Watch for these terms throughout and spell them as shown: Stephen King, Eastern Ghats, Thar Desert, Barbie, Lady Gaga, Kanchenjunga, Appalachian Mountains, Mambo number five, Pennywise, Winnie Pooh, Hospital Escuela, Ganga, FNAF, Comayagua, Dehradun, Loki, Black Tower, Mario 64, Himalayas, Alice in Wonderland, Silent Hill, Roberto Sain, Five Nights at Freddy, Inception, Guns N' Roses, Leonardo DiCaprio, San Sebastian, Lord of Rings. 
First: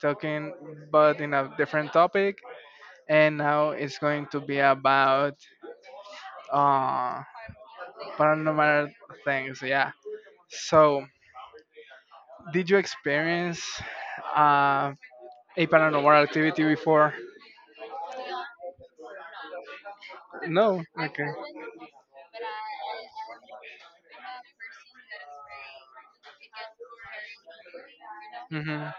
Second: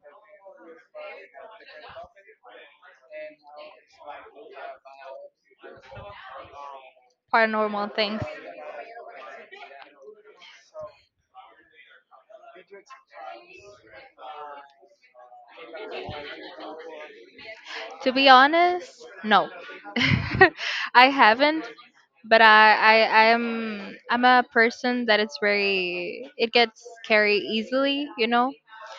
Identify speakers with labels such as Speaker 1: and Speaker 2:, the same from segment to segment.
Speaker 1: talking, but in a different topic. And now it's going to be about uh,
Speaker 2: Paranormal things.
Speaker 1: paranormal things. Yeah. So, did you experience uh, a paranormal activity before?
Speaker 2: To be honest, no.
Speaker 1: No.
Speaker 2: I
Speaker 1: Okay.
Speaker 2: haven't, but I'm a person that it gets scary easily, you know.
Speaker 1: hmm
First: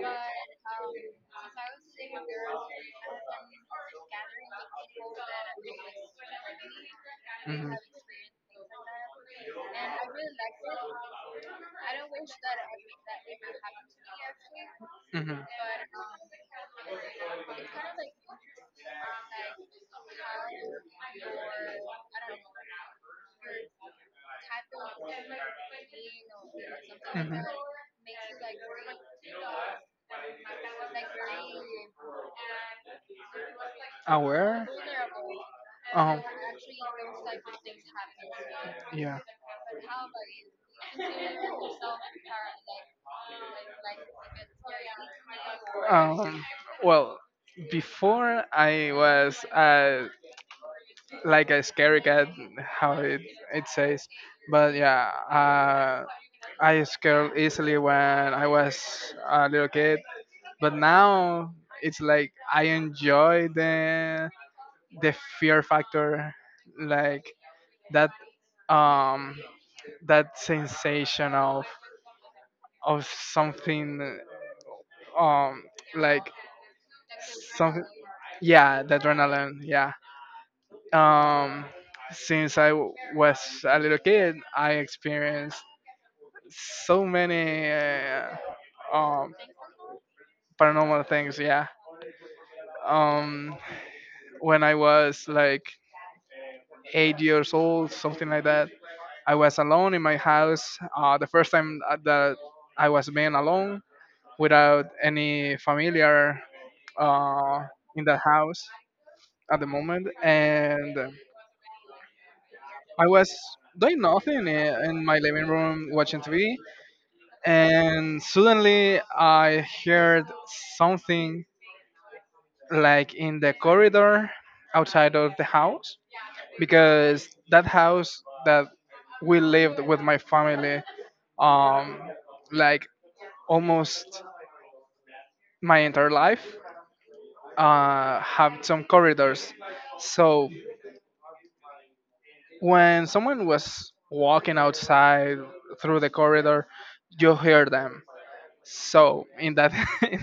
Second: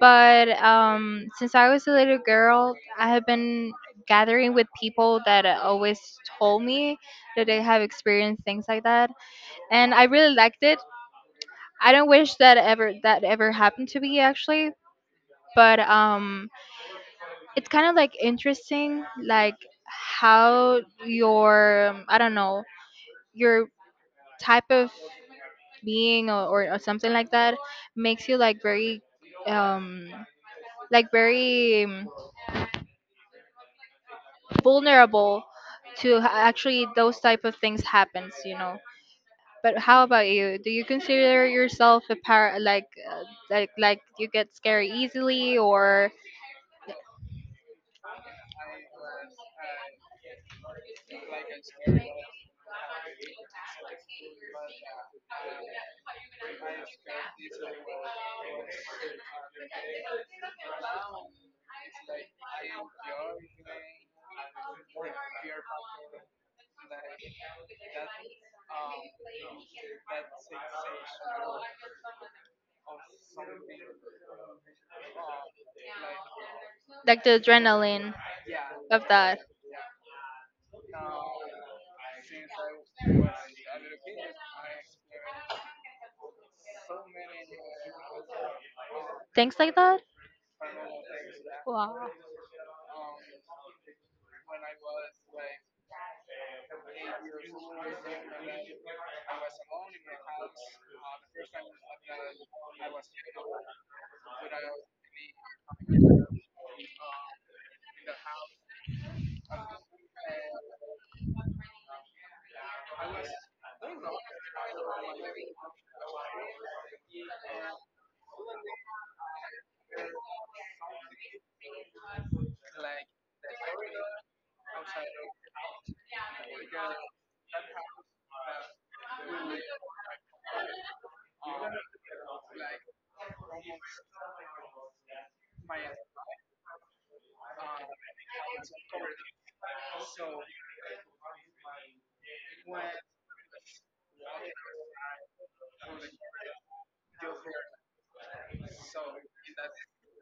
Speaker 2: But since I was a little girl, I have been gathering with people that always told me that they have experienced things like that, and I really liked it. I don't wish that ever happened to me actually, but it's kind of like interesting, like how your I don't know your type of being or something like that makes you like um very
Speaker 1: aware
Speaker 2: vulnerable to
Speaker 1: Um.
Speaker 2: actually those type of things happens, you know.
Speaker 1: yeah
Speaker 2: But how about you, do you consider yourself a par uh, like you get scared easily or
Speaker 1: um, well before I was like a scary cat how it says but yeah I scared easily when I was a little kid but now it's like I enjoy the fear factor, like that um that sensation of something um like
Speaker 2: like the
Speaker 1: some
Speaker 2: adrenaline
Speaker 1: yeah the
Speaker 2: of that,
Speaker 1: adrenaline yeah um since I was a little kid I experienced so many um
Speaker 2: things like that?
Speaker 1: paranormal things yeah
Speaker 2: Wow.
Speaker 1: um when I was like 8 years old something like that I was alone in my house. The first time that I was being alone without any familiar uh, in the house at the moment, and I was doing nothing in my living room watching TV, and suddenly I heard something like in the corridor outside of the house because that house that we lived with my family um like almost my entire life have some corridors. So when someone was walking outside through the corridor, you hear them. So in that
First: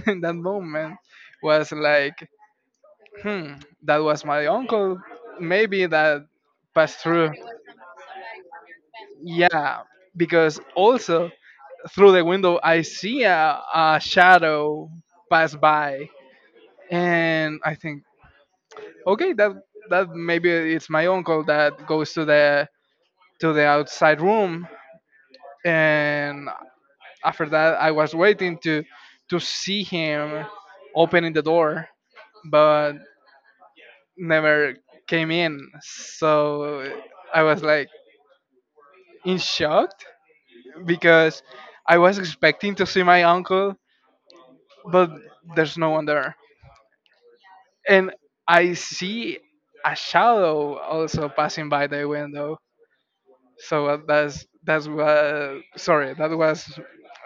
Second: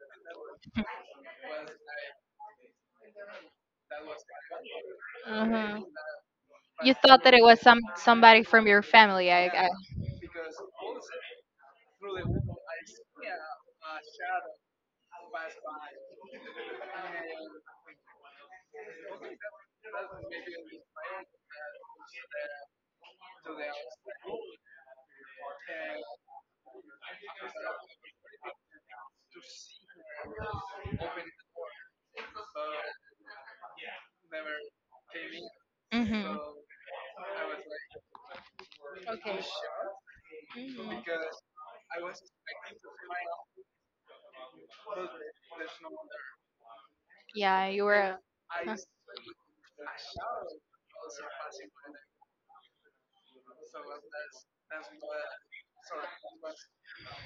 Speaker 1: in that moment was like, hmm, that was my uncle.
Speaker 2: Hmm.
Speaker 1: Maybe that
Speaker 2: You
Speaker 1: passed
Speaker 2: thought
Speaker 1: through.
Speaker 2: that it was somebody from your family I
Speaker 1: Yeah, because also through the window I see a shadow pass by, and I think okay that that maybe it's my uncle that goes to the outside room and after that I was waiting to see him opening the door but never came in
Speaker 2: Hmm.
Speaker 1: so I was like in
Speaker 2: Okay.
Speaker 1: shock
Speaker 2: Hmm.
Speaker 1: because I was expecting to see my uncle but there's no one there
Speaker 2: Yeah, you
Speaker 1: and
Speaker 2: were
Speaker 1: I
Speaker 2: huh.
Speaker 1: see a shadow also passing by the window. So that was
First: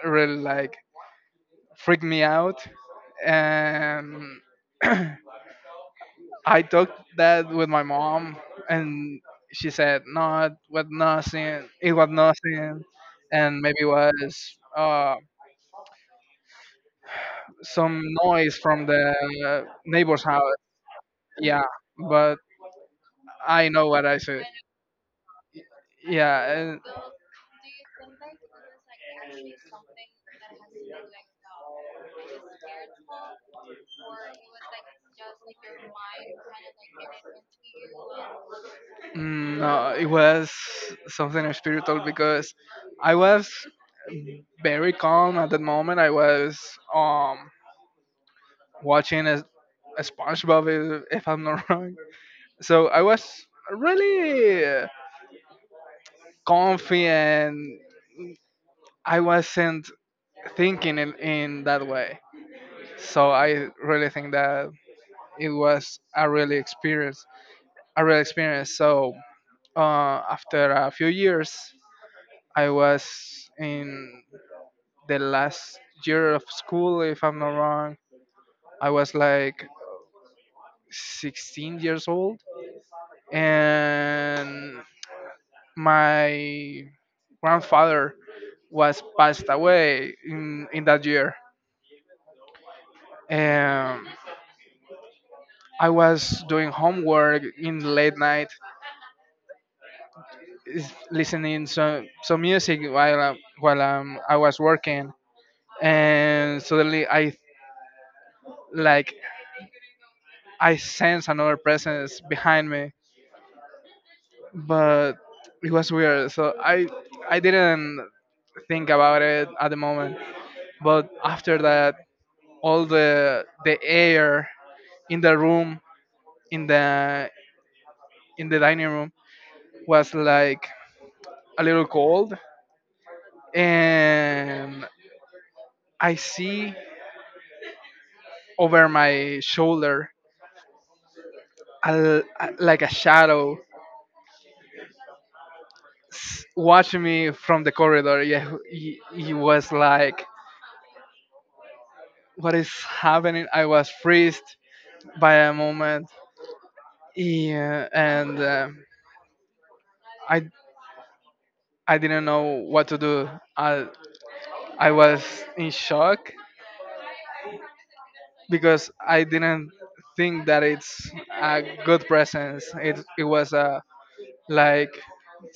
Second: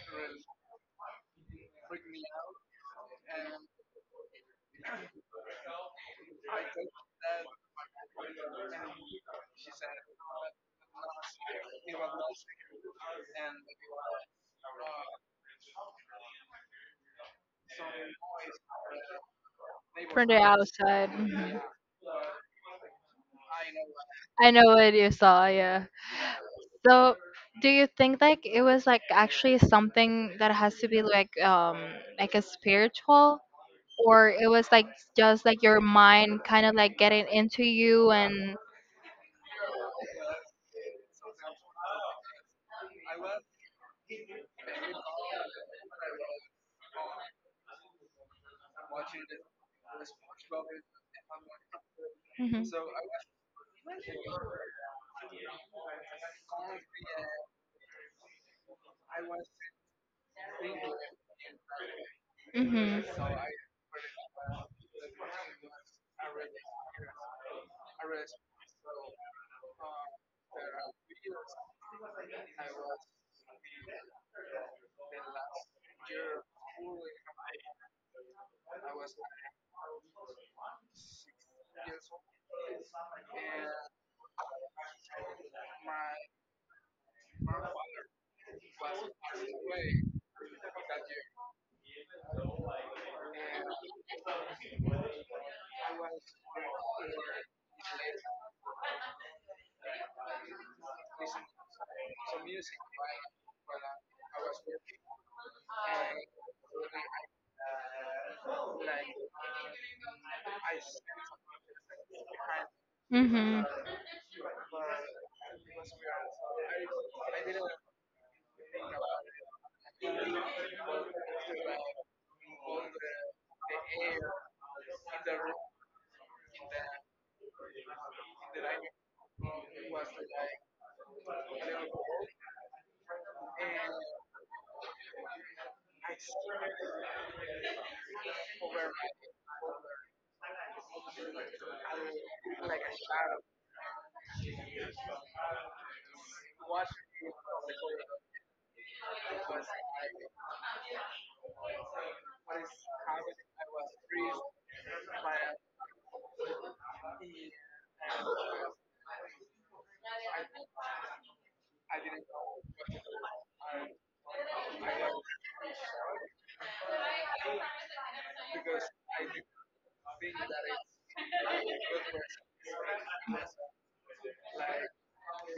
Speaker 1: really like freaked me out, and I talked that with my mom, and she said, "No, it was nothing. It was nothing, and maybe was some noise from the neighbor's
Speaker 2: From the
Speaker 1: house."
Speaker 2: outside. Mhm.
Speaker 1: Yeah, but I know what I said.
Speaker 2: I know what you saw, yeah.
Speaker 1: Yeah, and
Speaker 2: So, do you think like it was like actually something that has to be like a spiritual, or it was like just like your mind kind of like getting into you and
Speaker 1: No, it was something spiritual because I was very calm at that moment. I was um watching a SpongeBob, if I'm not wrong.
Speaker 2: hmm.
Speaker 1: So I was really comfy and I wasn't thinking in that way.
Speaker 2: Hmm.
Speaker 1: So I really think that it was a real experience. So after a few years, I was in the last year of school, if I'm not wrong. I was like 16 years old and my grandfather was passed away in that year. Um, I was doing homework in the late night, is listening some music while I was working, and suddenly I like I sense another presence behind me,
Speaker 2: Hmm.
Speaker 1: but it was weird. So I didn't think about it at the moment, but after that all the air in the room in the in the dining room was like a little cold and I see over my shoulder like a shadow s- watching me from the corridor. Yeah he was like what is happening. I was freezed by a moment yeah, and I I didn't know what to do. I i was in shock because I didn't think that it's a good presence. It was a like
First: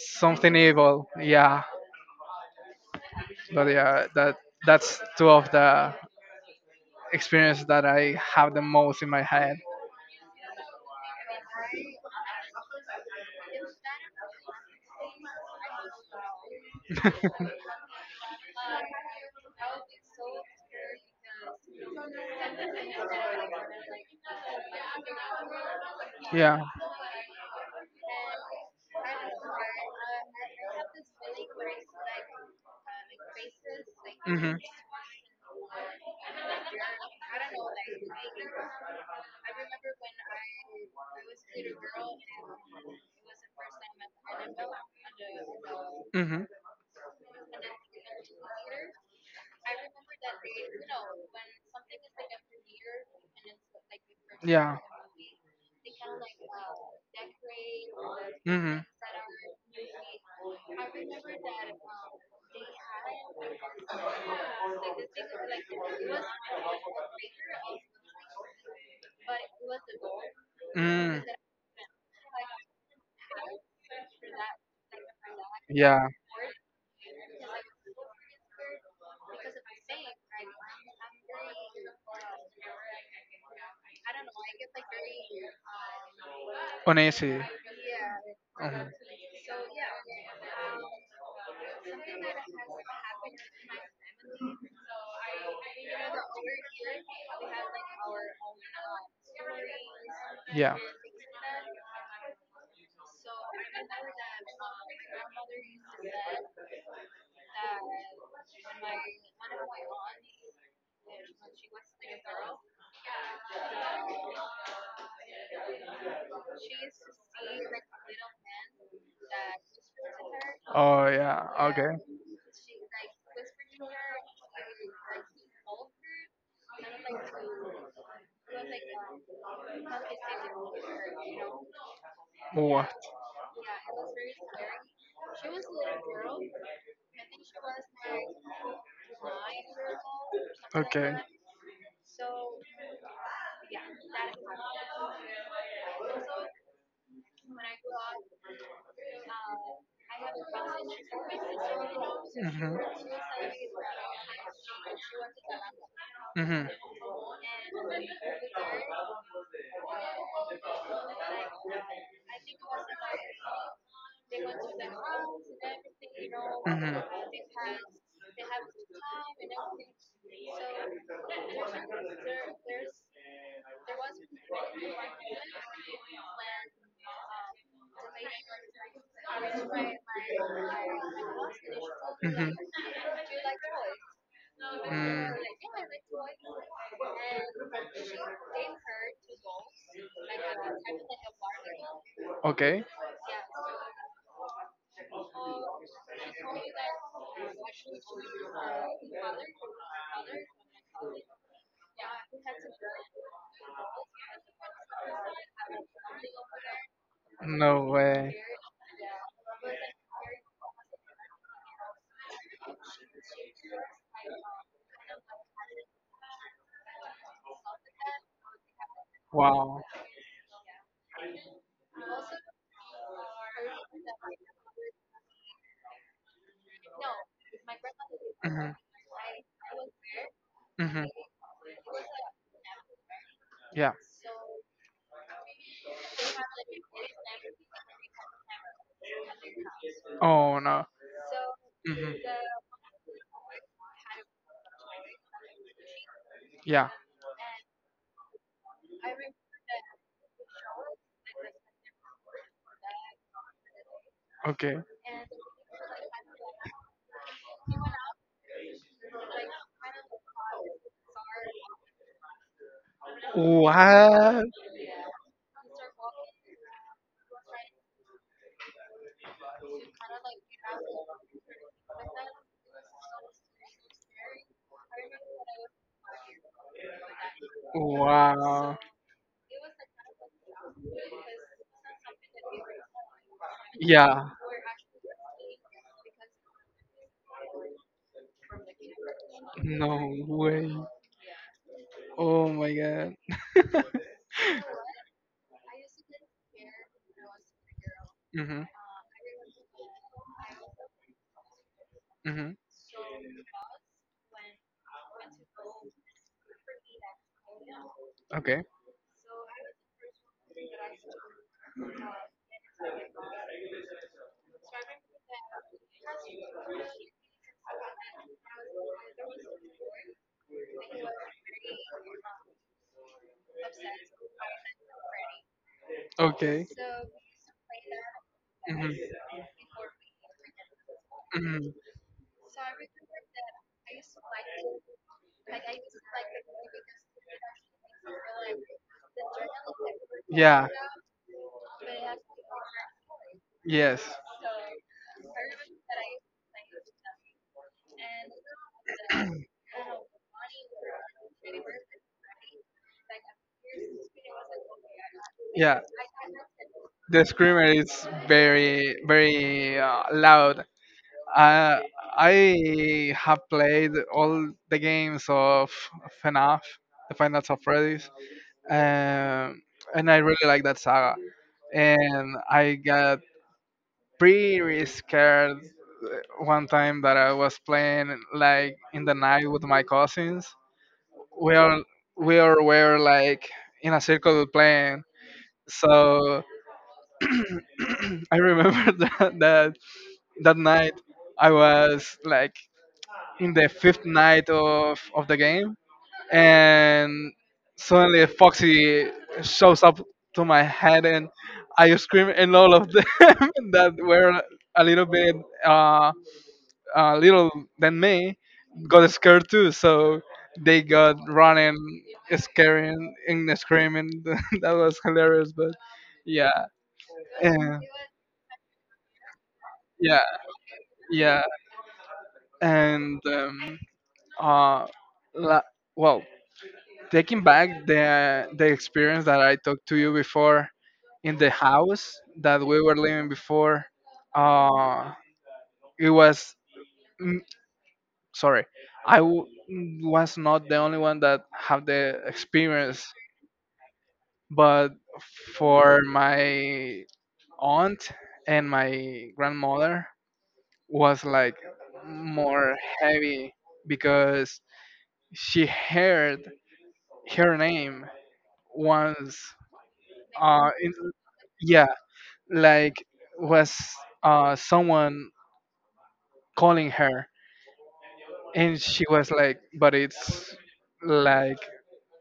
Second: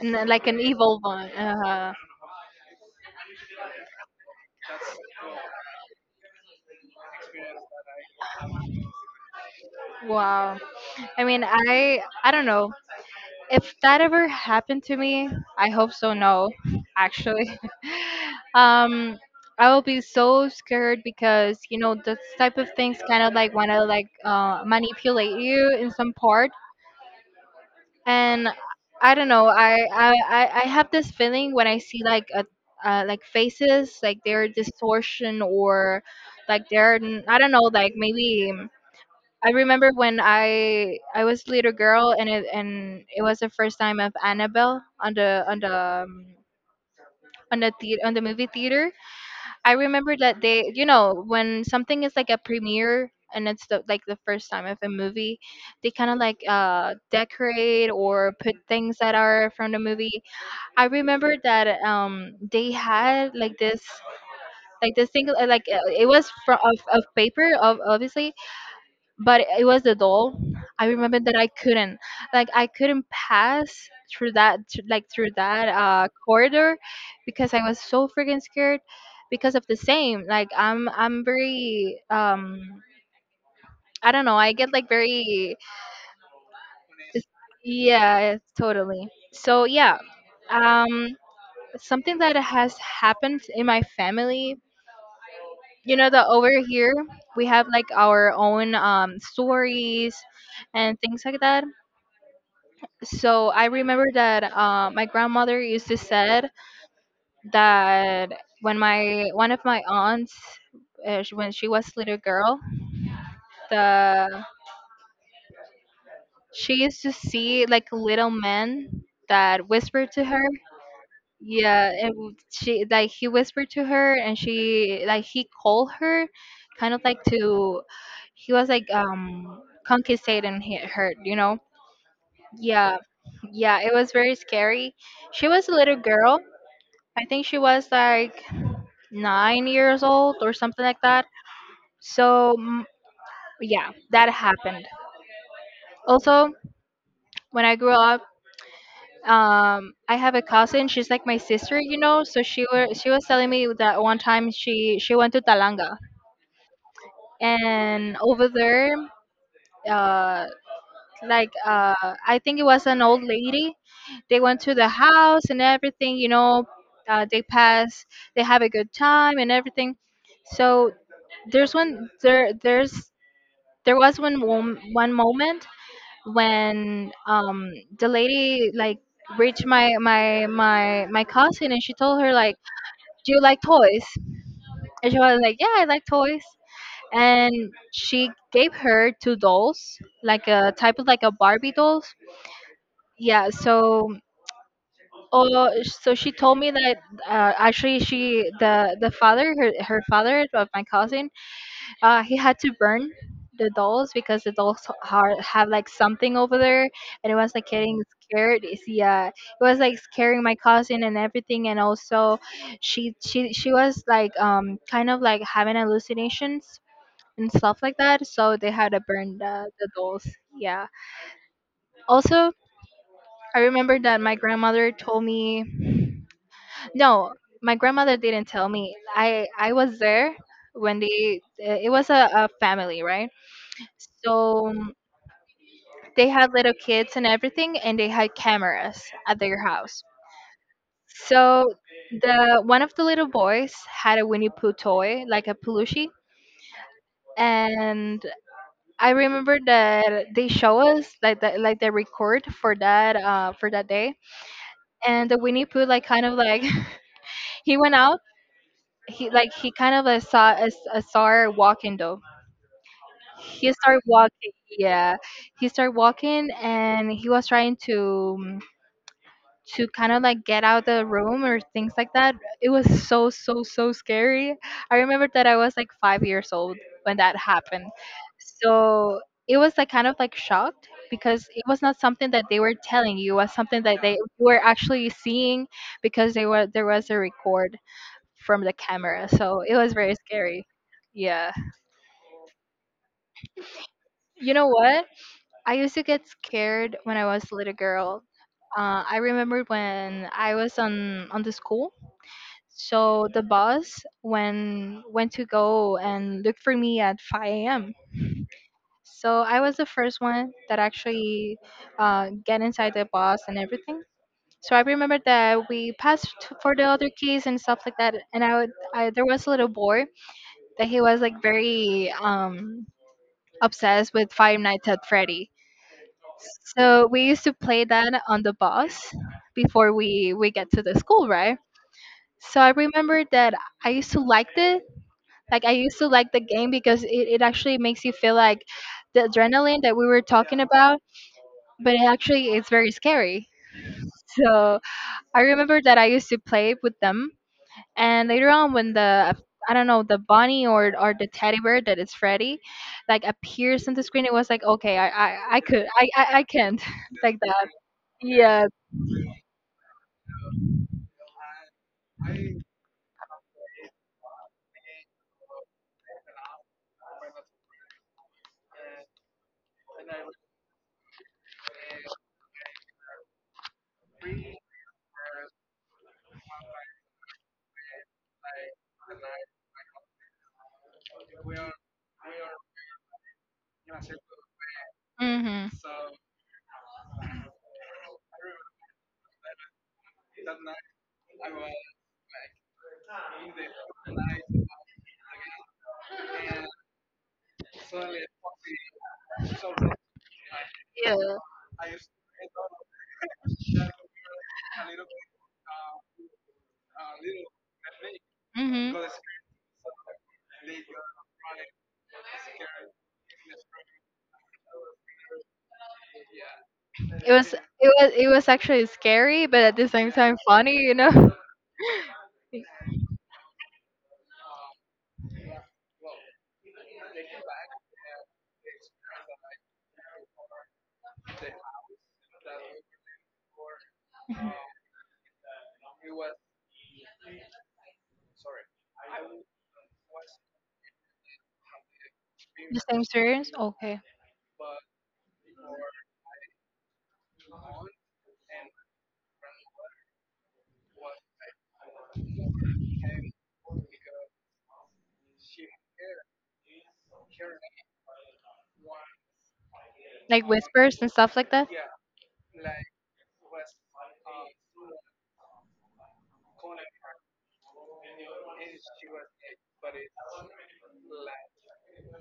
Speaker 2: And then, like an evil
Speaker 1: evil.
Speaker 2: one.
Speaker 1: Yeah,
Speaker 2: Uh-huh.
Speaker 1: but yeah, that that's two of the experience that I have the most in my head.
Speaker 2: Wow. I mean, I don't know if that ever happened to me. I hope so. No, actually, um, I will be so scared, because you know this type of things kind of like want to like manipulate you in some part,
Speaker 1: Yeah.
Speaker 2: and I don't know. I have this feeling when I see like a like faces like their
Speaker 1: Mhm.
Speaker 2: distortion or like they're I don't know like maybe. I remember when I was a little girl and it was the first time of Annabelle on
Speaker 1: Mhm.
Speaker 2: the movie theater. I remember that they, you know, when something is like a premiere and it's like the first time
Speaker 1: Yeah.
Speaker 2: of a movie, they kind of like decorate or put
Speaker 1: hmm
Speaker 2: things that are from the movie. I remember that they had like this thing like it was from of paper, of obviously, but it was the doll. I remember
Speaker 1: Mm.
Speaker 2: that I couldn't, like, I couldn't pass through through that
Speaker 1: Yeah.
Speaker 2: corridor, because I was so freaking scared because of the same. Like, I'm very, I don't know. I get like very, yeah, totally. So yeah, um, something that has happened in my family. You know that over here we have like our own stories and things like that. So I remember that my grandmother used to said that when my one of my aunts, when she was little girl, the she used to see like little men that whispered to her.
Speaker 1: Oh yeah. Yeah,
Speaker 2: Yeah,
Speaker 1: okay.
Speaker 2: and she like he whispered to her, and she like he called her, kind of like to, he was like conquistating her, you know. Yeah,
Speaker 1: What?
Speaker 2: yeah, it was very scary. She was a little girl, I think she was like 9 years old or something like
Speaker 1: Okay.
Speaker 2: that. So mm, yeah, that happened. Also, when I grew up, I have a cousin. She's like my sister, you know. So
Speaker 1: Mhm.
Speaker 2: she was telling me that one time she went to Talanga,
Speaker 1: Mhm.
Speaker 2: and over there, uh, like I think it was an old lady. They went to the house and everything, you know.
Speaker 1: hmm
Speaker 2: They
Speaker 1: hmm
Speaker 2: pass, they have a good time and everything. So there's one there there's There was one moment when the lady like reached my cousin and she told her
Speaker 1: Mm.
Speaker 2: like, "Do you like toys?" And she was like, "Yeah, I like toys." And she gave her two dolls, like a type of like a Barbie dolls.
Speaker 1: Okay.
Speaker 2: Yeah, so oh, so she told me that actually she the father her her father of my cousin he had to burn the dolls because the dolls har have like something over there, and it was like
Speaker 1: No
Speaker 2: getting
Speaker 1: way.
Speaker 2: scared. Is he, it was like scaring my cousin and everything, and also she was like kind of like having hallucinations and stuff like that. So they had to burn
Speaker 1: Wow.
Speaker 2: the dolls. Yeah. Also, I remember that my grandmother told me no. My grandmother didn't tell
Speaker 1: hmm
Speaker 2: me. I was there when
Speaker 1: hmm
Speaker 2: they, it was a family, right?
Speaker 1: Yeah.
Speaker 2: So they had little kids and everything, and they had cameras at their house.
Speaker 1: Oh no.
Speaker 2: So
Speaker 1: hmm
Speaker 2: the one of the little boys had a Winnie Pooh toy, like a plushie,
Speaker 1: Yeah.
Speaker 2: and I remember that they show us like like the record for that day,
Speaker 1: Okay.
Speaker 2: and the Winnie Pooh like kind of like he went out. He like he kind of like, saw a star walking though. He started
Speaker 1: What?
Speaker 2: walking, yeah. He started walking and he was trying to kind of like get out the room or things like that. It was so so so scary. I remember that I was like 5 years old when that happened.
Speaker 1: Wow.
Speaker 2: So it was like kind of like shocked because it was not something that they were telling you, it was something that they
Speaker 1: Yeah.
Speaker 2: were actually seeing because they were there was a record from the camera. So it
Speaker 1: No
Speaker 2: was very
Speaker 1: way.
Speaker 2: scary. Yeah.
Speaker 1: Oh my god.
Speaker 2: You know what? I used to get scared when I was a little girl.
Speaker 1: Mhm.
Speaker 2: I remember when I was on the school.
Speaker 1: Mhm.
Speaker 2: So the boss when went to go and look for me at 5 a.m.
Speaker 1: Okay.
Speaker 2: So I was the first one that actually get inside the bus and everything. So I remember that we passed for the other keys and stuff like that. And I, would, I there was a little boy that he was like very obsessed with Five Nights at Freddy.
Speaker 1: Okay.
Speaker 2: So we used to play that on the
Speaker 1: Mhm.
Speaker 2: bus before we get to the school, right?
Speaker 1: Mhm.
Speaker 2: So I remember that I used to like it. Like I used to like the game because it actually makes you feel like the adrenaline that we were talking
Speaker 1: Yeah.
Speaker 2: about, but it actually is very scary.
Speaker 1: Yes.
Speaker 2: So I remember that I used to play with them, and later on when the I don't know the bunny or the teddy bear that is Freddy, like appears on the screen, it was like okay I
Speaker 1: Yeah.
Speaker 2: could I can't
Speaker 1: The
Speaker 2: like
Speaker 1: screamer
Speaker 2: that.
Speaker 1: is
Speaker 2: Yeah.
Speaker 1: very very loud. Uh, I have played all the games of FNAF, the Final of Freddy's, um, and I really like that saga. And I got pretty scared one time that I was playing like in the night with my cousins. We all we all were like in a circle playing.
Speaker 2: Mhm.
Speaker 1: So I remember that that night I was like in the fifth night of the game, and suddenly a foxy shows up to my head
Speaker 2: Yeah.
Speaker 1: and I scream and all of them that were a little bit uh, little than me
Speaker 2: Mhm.
Speaker 1: got scared too so they got running scaring and screaming that was hilarious but yeah
Speaker 2: it was
Speaker 1: and
Speaker 2: it was it was actually scary, but at the same
Speaker 1: yeah
Speaker 2: time funny, you know.
Speaker 1: yeah and uh la- well taking back the experience that I talked to you before in the house that we were living before. Uh, it was mm, sorry, I w- was not the only one that had the
Speaker 2: The
Speaker 1: experience,
Speaker 2: same series? Okay.
Speaker 1: but for my aunt and my grandmother was like more heavy because she heard her name once
Speaker 2: Like
Speaker 1: uh, in,
Speaker 2: whispers and stuff like that?
Speaker 1: yeah, like was someone calling her and she was like but it's like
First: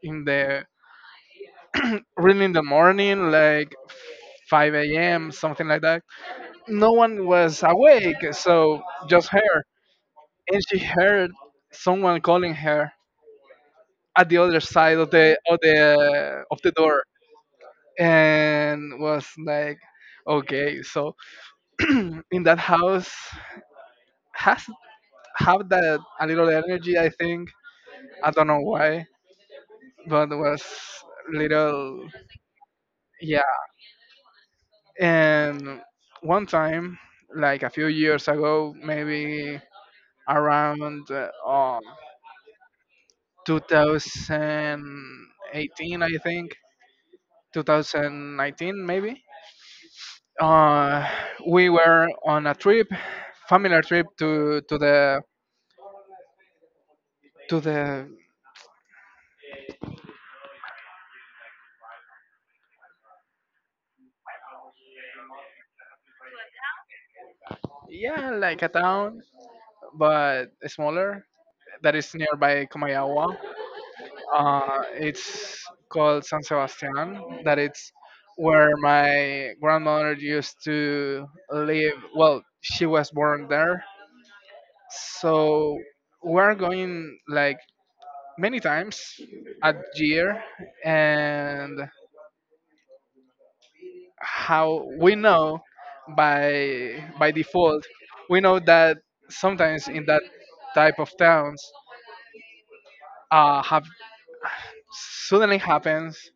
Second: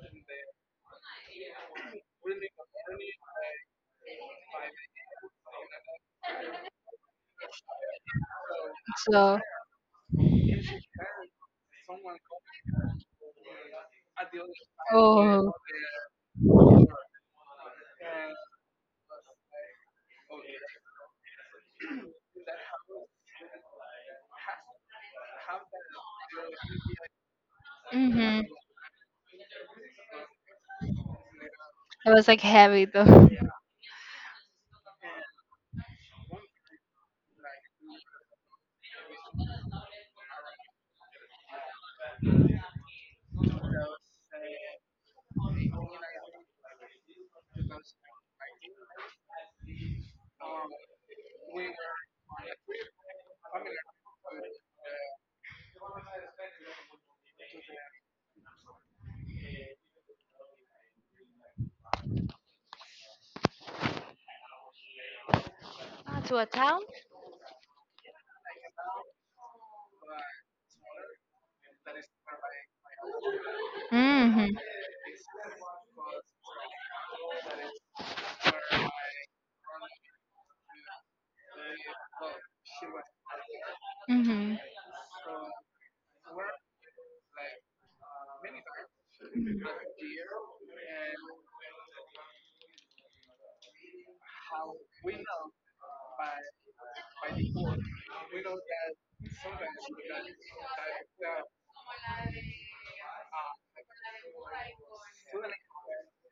Speaker 1: in the really in the morning like 5 a.m something like that no one was awake so just
Speaker 2: So,
Speaker 1: her and she heard someone calling her at the other side of the
Speaker 2: oh.
Speaker 1: of the of the door and was like okay so in that house has have that a little energy. I think I
Speaker 2: Mm-hmm.
Speaker 1: don't know why, but it was little.
Speaker 2: It was like heavy though.
Speaker 1: Yeah. And one time, like a few years ago, maybe around 2018, I think 2019 maybe. Uh, we were on a trip, familiar trip to the
Speaker 2: Ah, to a town?
Speaker 1: yeah like a town but smaller that is nearby Comayagua.
Speaker 2: Mm-hmm.
Speaker 1: It's called San Sebastian. That it's where my grandmother used to live. Well, she was born there,
Speaker 2: Mm-hmm.
Speaker 1: so we're going like many times a year, and how we know by default, we know that sometimes in that type of towns have suddenly happens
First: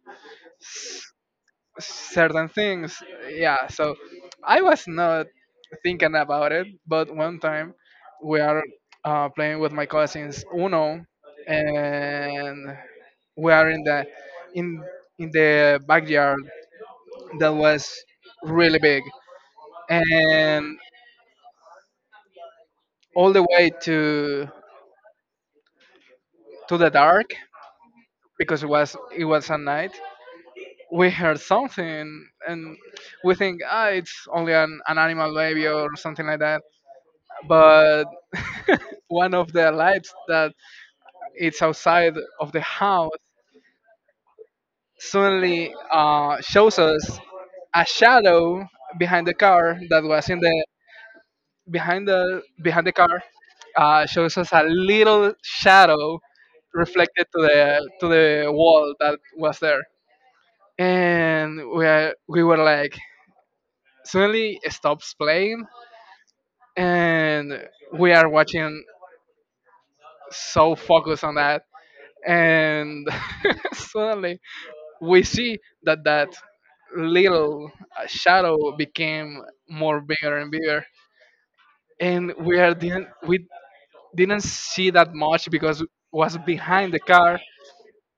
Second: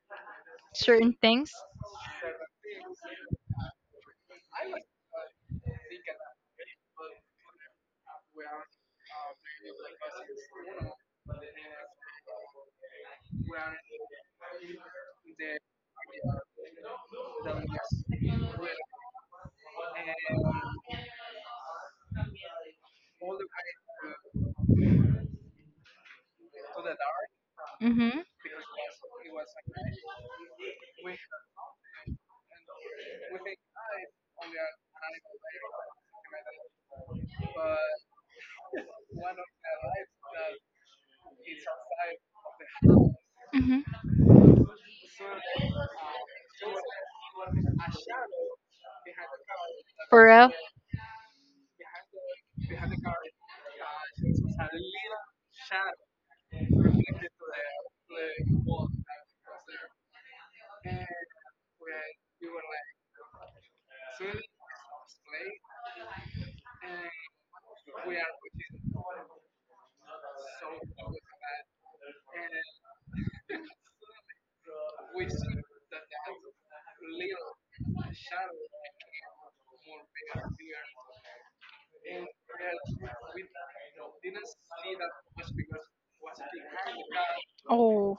Speaker 2: Certain things.
Speaker 1: certain things. Yeah, so I was not thinking about it, but one time we are playing with my cousins Uno, and we are in the in in the backyard that was really big, and all the way to the dark
Speaker 2: Mm-hmm.
Speaker 1: because it was at night. We heard something and we think ah it's only an animal maybe or something like that but one of their lives that it's outside of the house
Speaker 2: Mm-hmm.
Speaker 1: suddenly shows us a shadow behind the car that
Speaker 2: For
Speaker 1: was in
Speaker 2: real.
Speaker 1: the behind the car shows us a little shadow reflected to the wall that was there and we were like suddenly it stops playing and we are watching so focused on that and suddenly we see that that little shadow became more bigger and bigger and we didn't see that much because it was behind the car
Speaker 2: Oh,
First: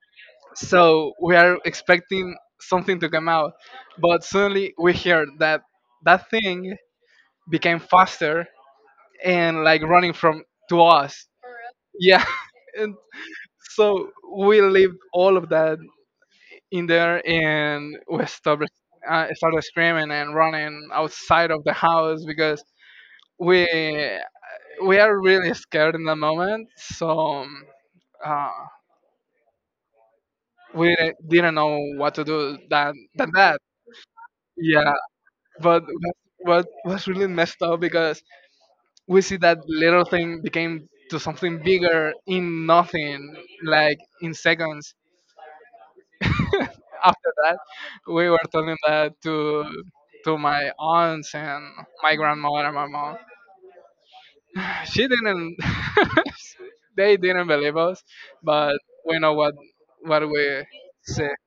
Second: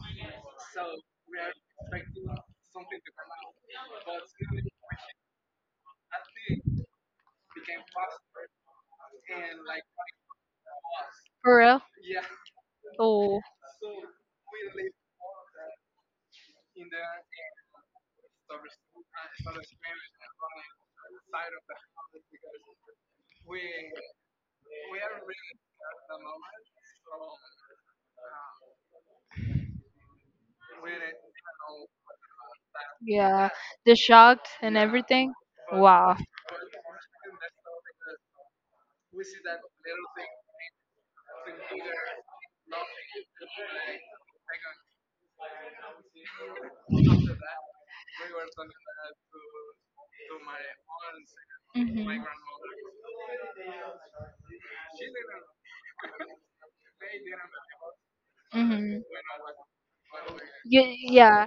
Speaker 1: so we are expecting something to come out but suddenly we hear that that thing became faster and like running from to us
Speaker 2: for real.
Speaker 1: yeah and
Speaker 2: Oh,
Speaker 1: so we lived all of that in there and we started screaming and running outside of the house because we we are really scared in the moment so um, uh, we didn't know what to do
Speaker 2: yeah.
Speaker 1: that.
Speaker 2: The shocked and
Speaker 1: Yeah
Speaker 2: everything.
Speaker 1: but
Speaker 2: Wow.
Speaker 1: what was really messed up because we see that little thing became to something bigger in nothing like in seconds. After that, we were telling that to my aunts and
Speaker 2: Mm-hmm.
Speaker 1: my grandmother and my mom. She didn't. They didn't believe us, but
Speaker 2: Mm-hmm.
Speaker 1: we know what we
Speaker 2: You,
Speaker 1: say.
Speaker 2: yeah.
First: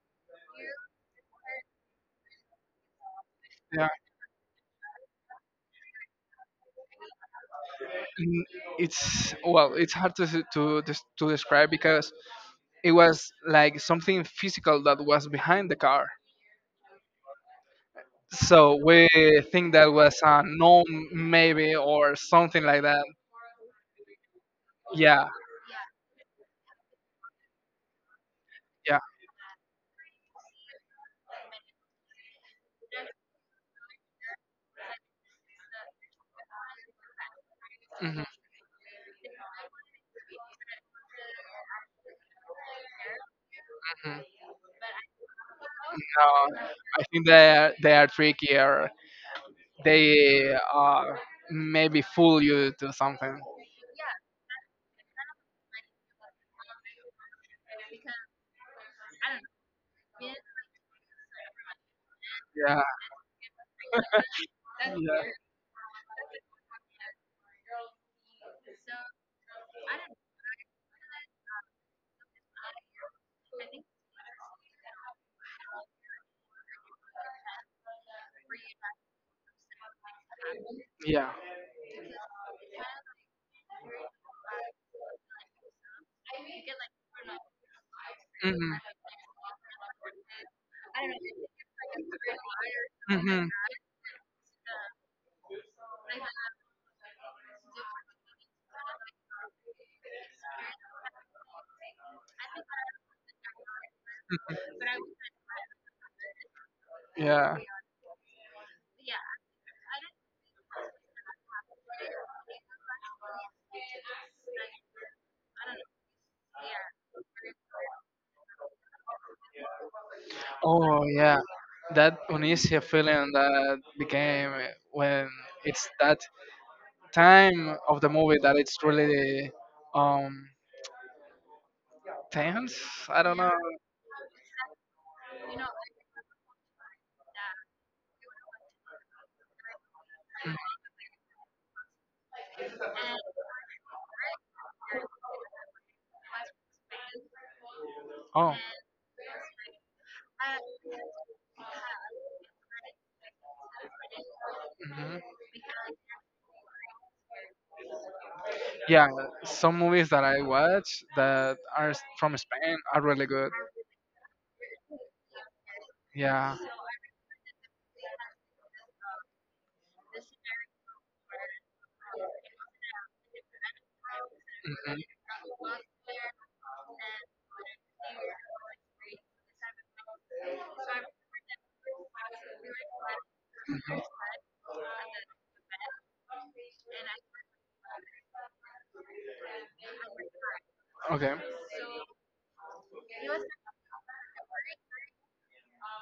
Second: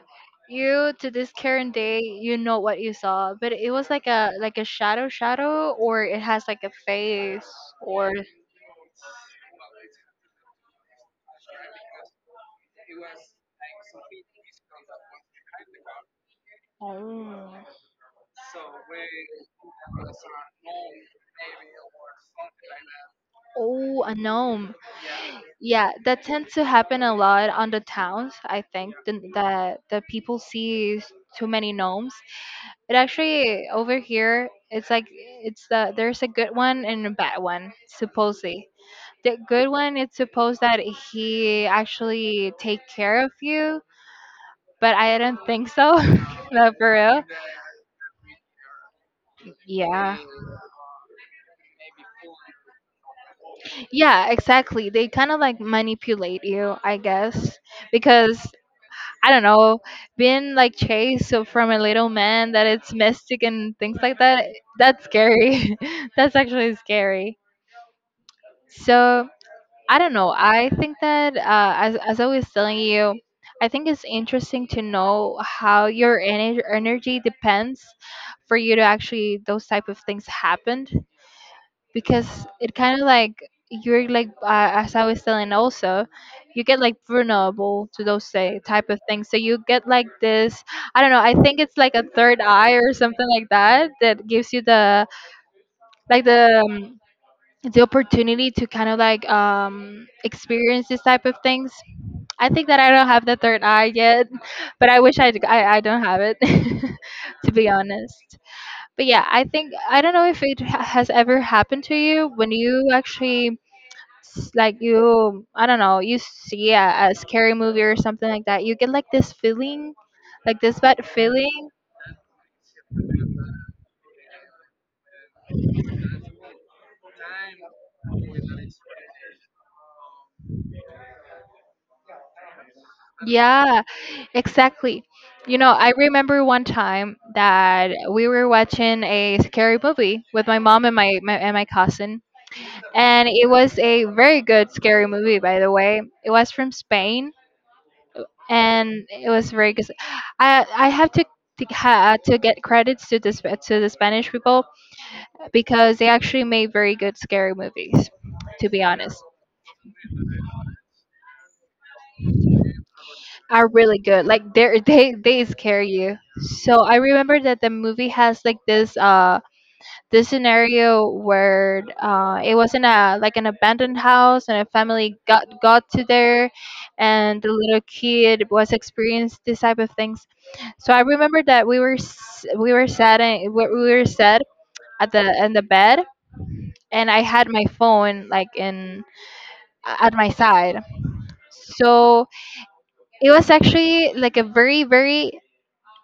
Speaker 2: You to this current day, you know what you saw, but it
Speaker 1: Yeah,
Speaker 2: was like a shadow shadow, or it has like a face, or
Speaker 1: N- it's well, it's hard to describe because it was like something physical that was behind the car.
Speaker 2: oh.
Speaker 1: So we think that was a gnome maybe or something like that.
Speaker 2: Oh, a gnome.
Speaker 1: Yeah,
Speaker 2: Yeah, that tends to happen a lot on the towns. I think
Speaker 1: yeah.
Speaker 2: that the people see too many gnomes. It actually over here, it's like it's the there's a good one and a bad one,
Speaker 1: Mhm.
Speaker 2: supposedly. The good one, it's supposed that he actually take care of you,
Speaker 1: Mhm.
Speaker 2: but I don't think so.
Speaker 1: No,
Speaker 2: No, for
Speaker 1: I
Speaker 2: real.
Speaker 1: think they are trickier.
Speaker 2: Yeah.
Speaker 1: They maybe fool you to something.
Speaker 2: Yeah, exactly. They kind of like manipulate you, I guess, because I don't know, being like chased so from a little man that
Speaker 1: Yeah,
Speaker 2: it's mystic and things like that, that's scary. That's actually scary. So, I don't know. I think that as I was telling you, I think it's interesting to know how your energy depends for you to actually those type of things happened,
Speaker 1: yeah, yeah.
Speaker 2: because it kind of like you're like as I was telling also, you get like vulnerable to those say,
Speaker 1: Mhm.
Speaker 2: type of things. So you get like this. I don't know. I think it's like a third eye or something like
Speaker 1: Mhm.
Speaker 2: that that gives you the like the opportunity to kind of like experience this type of things. I think that I don't have the third eye yet, but I wish I don't have it to
Speaker 1: Yeah.
Speaker 2: be honest. But yeah, I think I don't know if it has ever happened to you when you actually like you I don't know, you see a scary movie or something like that. You get like this feeling, like this bad
Speaker 1: Oh yeah,
Speaker 2: feeling.
Speaker 1: that uneasy feeling that became when it's that time of the movie that it's really um tense. I don't know.
Speaker 2: Yeah, exactly. You know, I remember one time that we were watching a scary movie with
Speaker 1: Mm.
Speaker 2: my mom and my cousin. And it was a very good scary movie, by the way. It was from Spain,
Speaker 1: Oh.
Speaker 2: and it was very good. I have to get credits to this, to the Spanish people,
Speaker 1: hmm
Speaker 2: because they actually made very good scary movies, to be
Speaker 1: Yeah,
Speaker 2: honest.
Speaker 1: some movies that I watch that are from Spain are really good.
Speaker 2: Are really good. Like they they scare you.
Speaker 1: Yeah.
Speaker 2: So I remember that the movie has like this this scenario where it was in a like an abandoned house, and a family got to there, and the little kid was experienced this type of things. So I remember that we were s- we were sat in, we were sat at the bed, and I had my phone like in at my side. So it was actually like a very, very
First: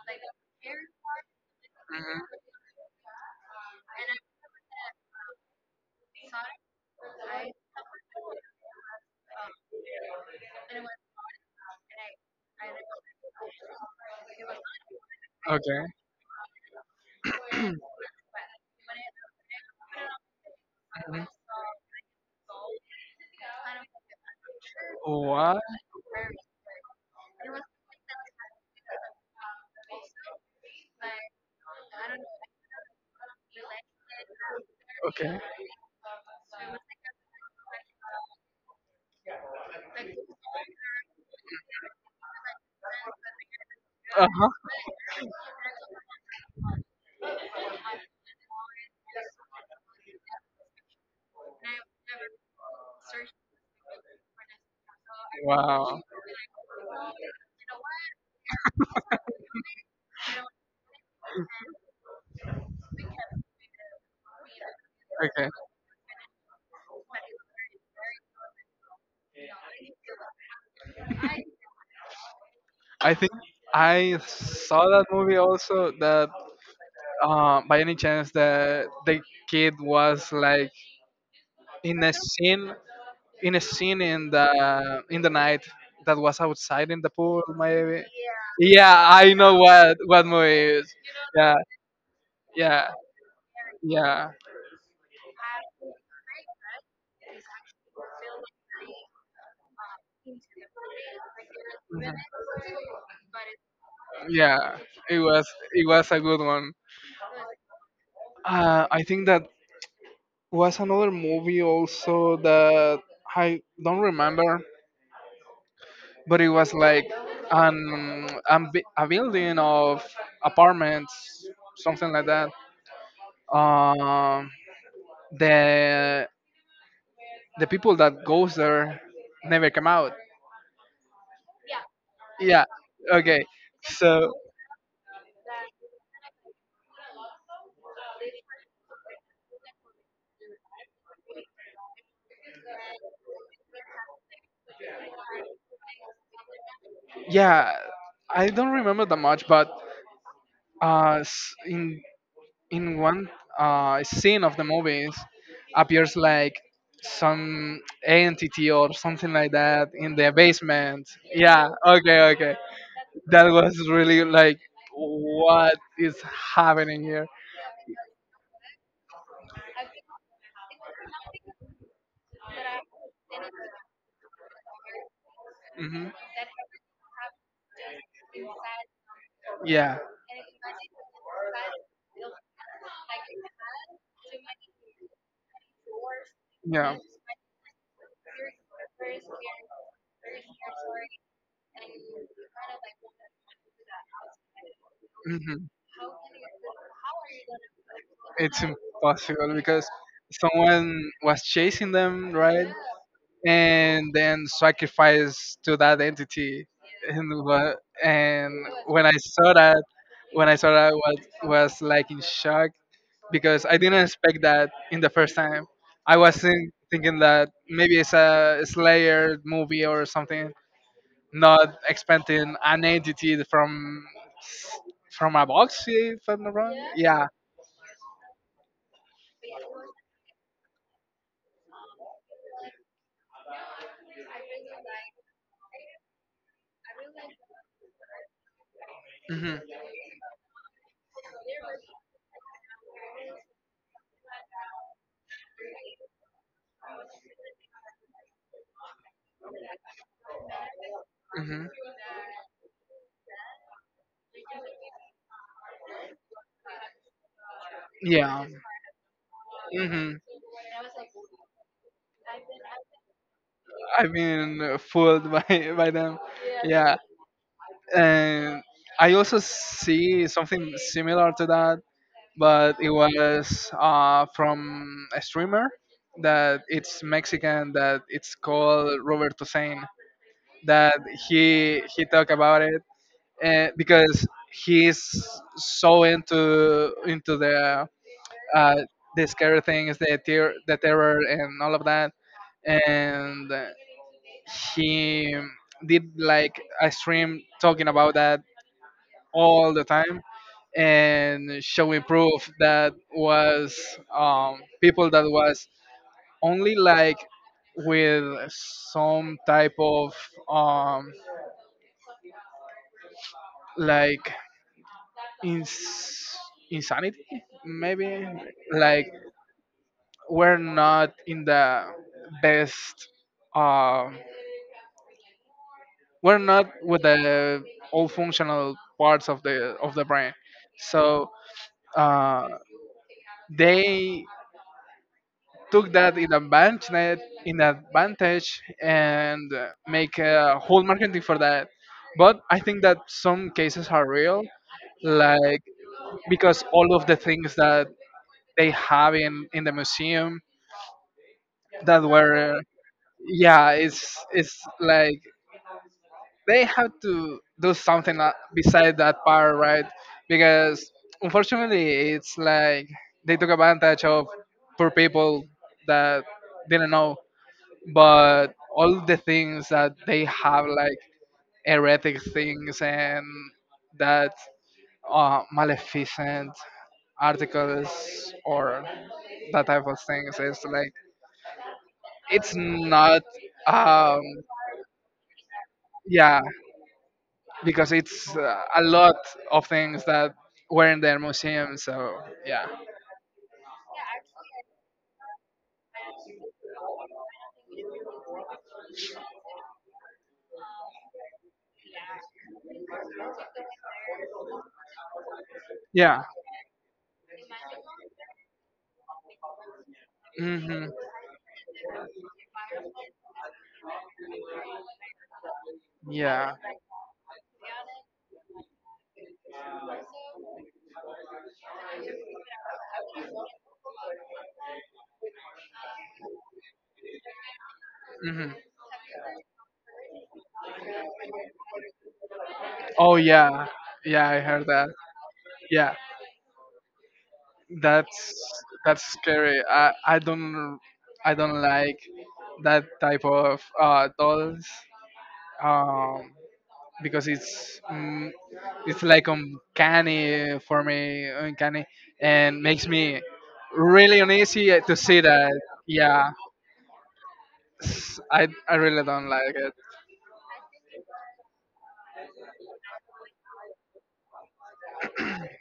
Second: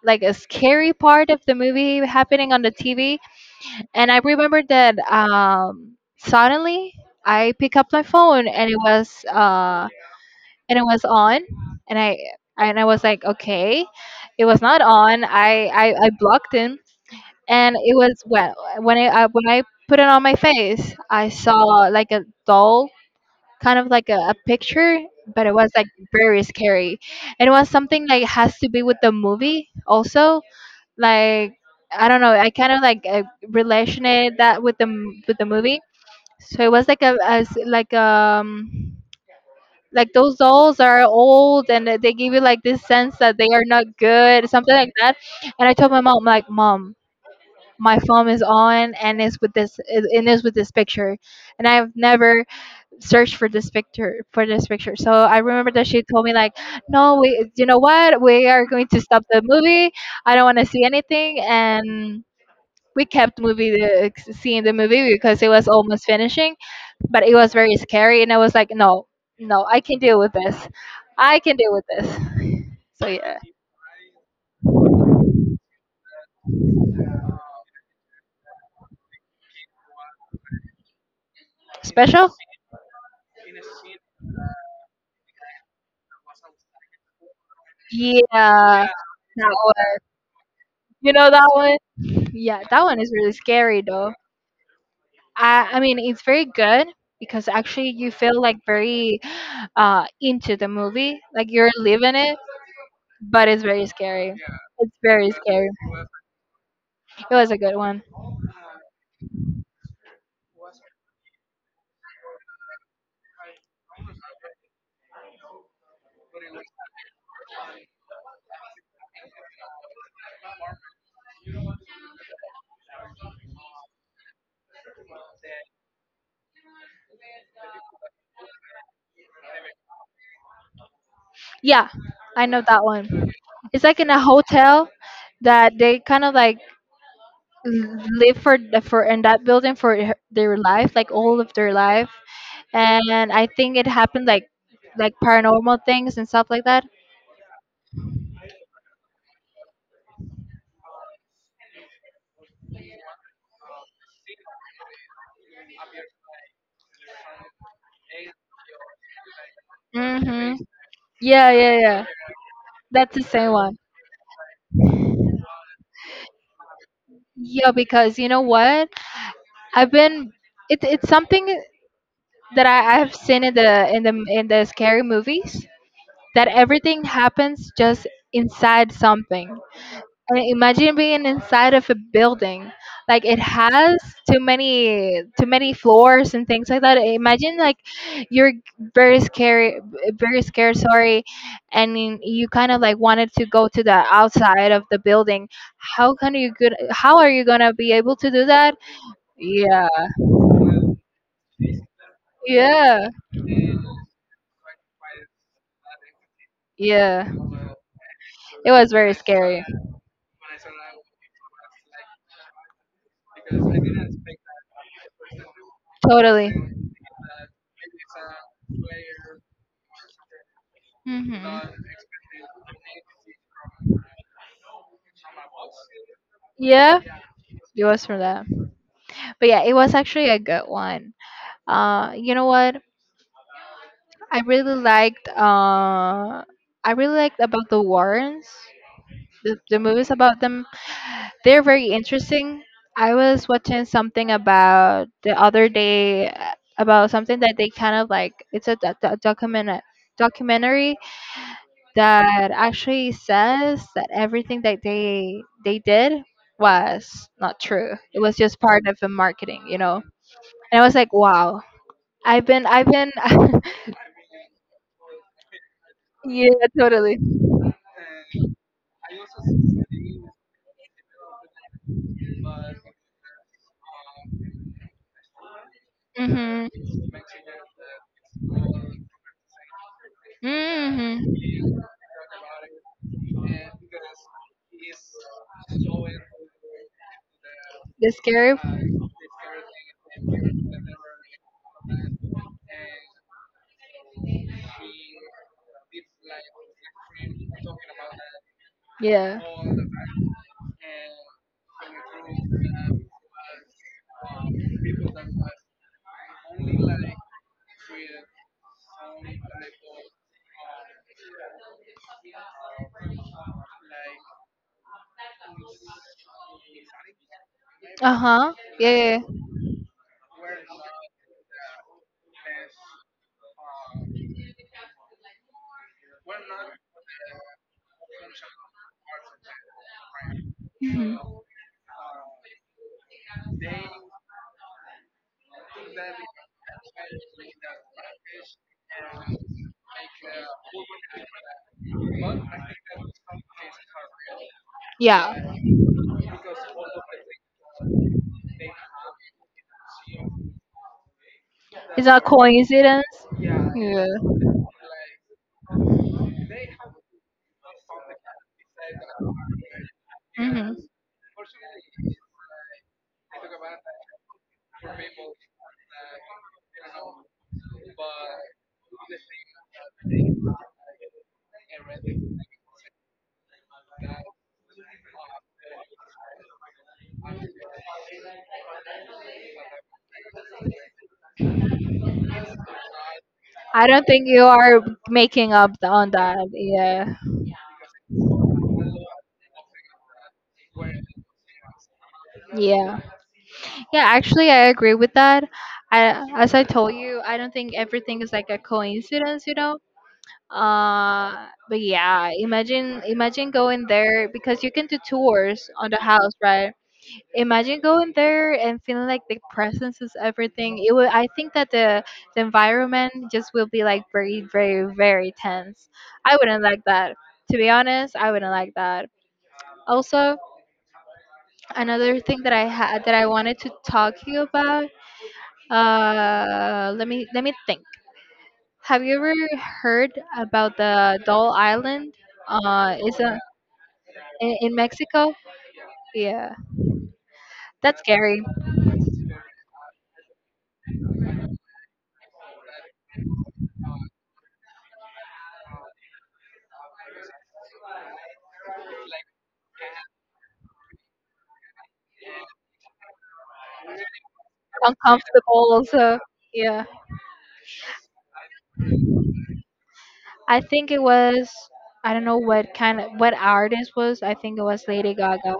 Speaker 2: like a scary part of the movie happening on the TV. And I remember that suddenly I pick up my phone, and it was on. And I and I was like, okay, it was not on. I blocked him, and it was well when I put it on my face, I saw like a doll, kind of like a picture, but it was like very scary. And it was something like has to be with the movie also. Like I don't know, I kind of like relationed that with the with the movie. So it was like a as like those dolls are old and they give you like this sense that they are not good, something like that. And I told my mom like, mom, my phone is on and it's with this, and it's with this picture, and I've never search for this picture for this picture. So I remember that she told me like, no, we you know what, we are going to stop the movie, I don't want to see anything. And we kept seeing the movie because it was almost finishing, but it was very scary, and I was like, no, no, I can deal with this, I can deal with this. So
Speaker 1: I think
Speaker 2: yeah.
Speaker 1: I saw that movie also. That by any chance that the kid was like in a
Speaker 2: Special.
Speaker 1: scene in the night that was outside in the pool maybe.
Speaker 2: Yeah, that
Speaker 1: Yeah I know
Speaker 2: one.
Speaker 1: what movie it is.
Speaker 2: You know that
Speaker 1: Yeah
Speaker 2: one. Yeah, that
Speaker 1: yeah
Speaker 2: one is really scary though.
Speaker 1: yeah
Speaker 2: I mean, it's very good, because actually you feel like very into the movie, like you're living it,
Speaker 1: mhm.
Speaker 2: but it's very scary.
Speaker 1: Yeah
Speaker 2: It's
Speaker 1: it
Speaker 2: very
Speaker 1: was
Speaker 2: scary.
Speaker 1: it was a good one.
Speaker 2: It was a good one.
Speaker 1: I think that was another movie also that I don't remember, but it was like a building of apartments, something like that. Um, the the people that goes there never come out.
Speaker 2: Yeah, I know
Speaker 1: Yeah.
Speaker 2: that one.
Speaker 1: Okay.
Speaker 2: It's like in a
Speaker 1: So
Speaker 2: hotel that they kind of like live for in that building their life, like all of their life. And I think it happened like paranormal things and stuff like that.
Speaker 1: yeah, I don't remember that much, but uh, s- in in one scene of the movies appears like some entity or something like that in the
Speaker 2: Mhm.
Speaker 1: basement.
Speaker 2: Yeah,
Speaker 1: Yeah,
Speaker 2: yeah, yeah.
Speaker 1: okay, okay.
Speaker 2: That's the
Speaker 1: That
Speaker 2: same one.
Speaker 1: was really like what is happening here.
Speaker 2: Yeah, because you know what? I've been It's something that I have seen in the in the scary movies,
Speaker 1: Hmm
Speaker 2: that everything happens just inside something.
Speaker 1: Yeah,
Speaker 2: And imagine being inside of a building. Like it has too many floors and things like that. Imagine like you're very scary, very scared, sorry, and you kind of like wanted to go to the outside of the building.
Speaker 1: yeah.
Speaker 2: How can you good how are you gonna be able to do
Speaker 1: It's
Speaker 2: that?
Speaker 1: impossible because
Speaker 2: Yeah.
Speaker 1: someone was chasing them, right?
Speaker 2: Yeah.
Speaker 1: And then sacrificed to that entity.
Speaker 2: Yeah,
Speaker 1: And wha- and
Speaker 2: it was
Speaker 1: when I
Speaker 2: very
Speaker 1: saw
Speaker 2: scary.
Speaker 1: that, when I saw that, was like in shock because I didn't expect that in the first time. I was
Speaker 2: Totally.
Speaker 1: thinking that maybe it's a Slayer movie or something,
Speaker 2: Hmm.
Speaker 1: not expecting an entity from a box, if I'm not wrong.
Speaker 2: Yeah,
Speaker 1: Yeah.
Speaker 2: it was for that. But yeah, it was actually a good one. You know what? I really liked. I really liked about the Warrens.
Speaker 1: Hmm.
Speaker 2: The movies about them, they're very interesting. I was watching something about the other day, about something that they kind of like, it's a documentary
Speaker 1: Hmm.
Speaker 2: that actually says that everything that they did was not true, it was
Speaker 1: Yeah.
Speaker 2: just part of the marketing, you know.
Speaker 1: Hmm.
Speaker 2: And I was like, wow, I've been
Speaker 1: I've been fooled by by them.
Speaker 2: yeah,
Speaker 1: Yeah,
Speaker 2: totally.
Speaker 1: and I also see something similar to that, but it was from a streamer that
Speaker 2: Mm-hmm.
Speaker 1: it's Mexican that it's called Roberto Sain. That
Speaker 2: Mm-hmm.
Speaker 1: he talk about it, because he's so into the,
Speaker 2: The scarf?
Speaker 1: uh, the scary things, the terror, and all of that, and he did like a stream talking about that
Speaker 2: Yeah.
Speaker 1: all the time and showing proof that was, people that was only like with some type of, um, like ins- insanity,
Speaker 2: Uh
Speaker 1: maybe,
Speaker 2: huh.
Speaker 1: like
Speaker 2: Yeah. Yeah.
Speaker 1: we're not in the best, uh, we're not with the all functional parts of the brain.
Speaker 2: Hmm.
Speaker 1: So, uh, they took that in advantage, and make a whole marketing for that, but I think that some cases are real,
Speaker 2: Yeah.
Speaker 1: like because all of the things that they have in the museum that
Speaker 2: It's not
Speaker 1: were,
Speaker 2: coincidence.
Speaker 1: yeah, it's
Speaker 2: Yeah.
Speaker 1: it's like they have to do something, beside that part, right?
Speaker 2: Hmm.
Speaker 1: Because unfortunately it's like they took advantage of poor people that didn't know, but all the things that they have, like heretic things and that, maleficent articles or that type of things, is like, it's not,
Speaker 2: I don't
Speaker 1: um
Speaker 2: think you are making up on
Speaker 1: yeah,
Speaker 2: that. Yeah.
Speaker 1: because it's, a lot of things that were in their museum. So yeah,
Speaker 2: Yeah. Yeah, actually, I agree with that. As I told you, I don't think everything is like a coincidence, you know. But yeah, imagine going there, because you can do tours on the
Speaker 1: yeah.
Speaker 2: house, right? Imagine going there and feeling like the presence is everything.
Speaker 1: Hmm.
Speaker 2: It will. I think that the environment just will be like very, very, very tense. I
Speaker 1: Yeah.
Speaker 2: wouldn't like that. To be honest, I wouldn't like that. Also, another thing that I had that I wanted to talk to you about. Let me think.
Speaker 1: Hmm.
Speaker 2: Have you ever heard about the Doll Island?
Speaker 1: Oh
Speaker 2: Is a,
Speaker 1: yeah, yeah. I heard
Speaker 2: in
Speaker 1: that.
Speaker 2: Mexico?
Speaker 1: Yeah,
Speaker 2: Yeah, that's
Speaker 1: that's
Speaker 2: scary.
Speaker 1: that's scary. I don't like that type of dolls. Um, because it's like uncanny for me. Uncanny, and makes me really uneasy to see that.
Speaker 2: Uncomfortable also.
Speaker 1: Yeah.
Speaker 2: Yeah.
Speaker 1: I really don't like it.
Speaker 2: I think it was, I don't know what kind of what artist was. I think it was Lady Gaga.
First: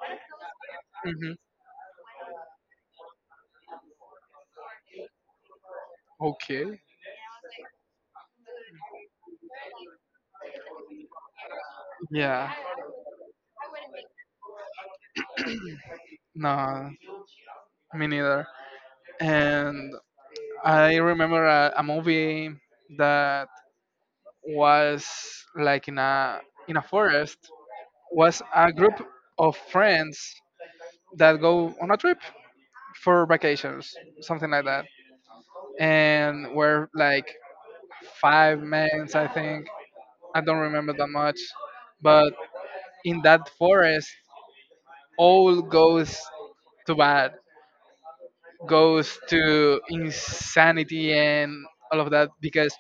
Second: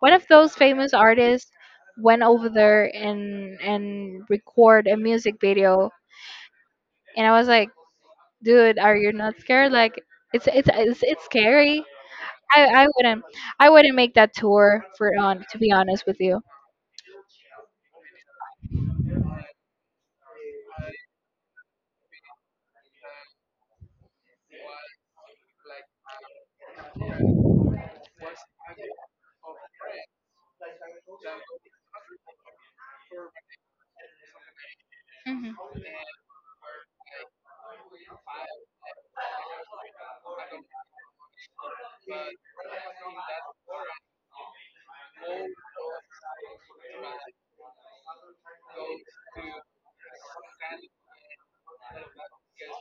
Speaker 2: One of those famous
Speaker 1: Hmm.
Speaker 2: artists went over there and record a music video,
Speaker 1: Okay.
Speaker 2: and I was like, dude, are you not scared? Like it's scary.
Speaker 1: Yeah.
Speaker 2: I wouldn't, I wouldn't make that tour for on, to be honest with you.
Speaker 1: No, me neither. And I remember a movie that was like in a forest. Was a group of friends that go on a trip for vacations, something like that.
Speaker 2: Hmm.
Speaker 1: And we're like five men, I think. I don't remember that much, but in that forest, all goes to bad, goes to insanity and all of that because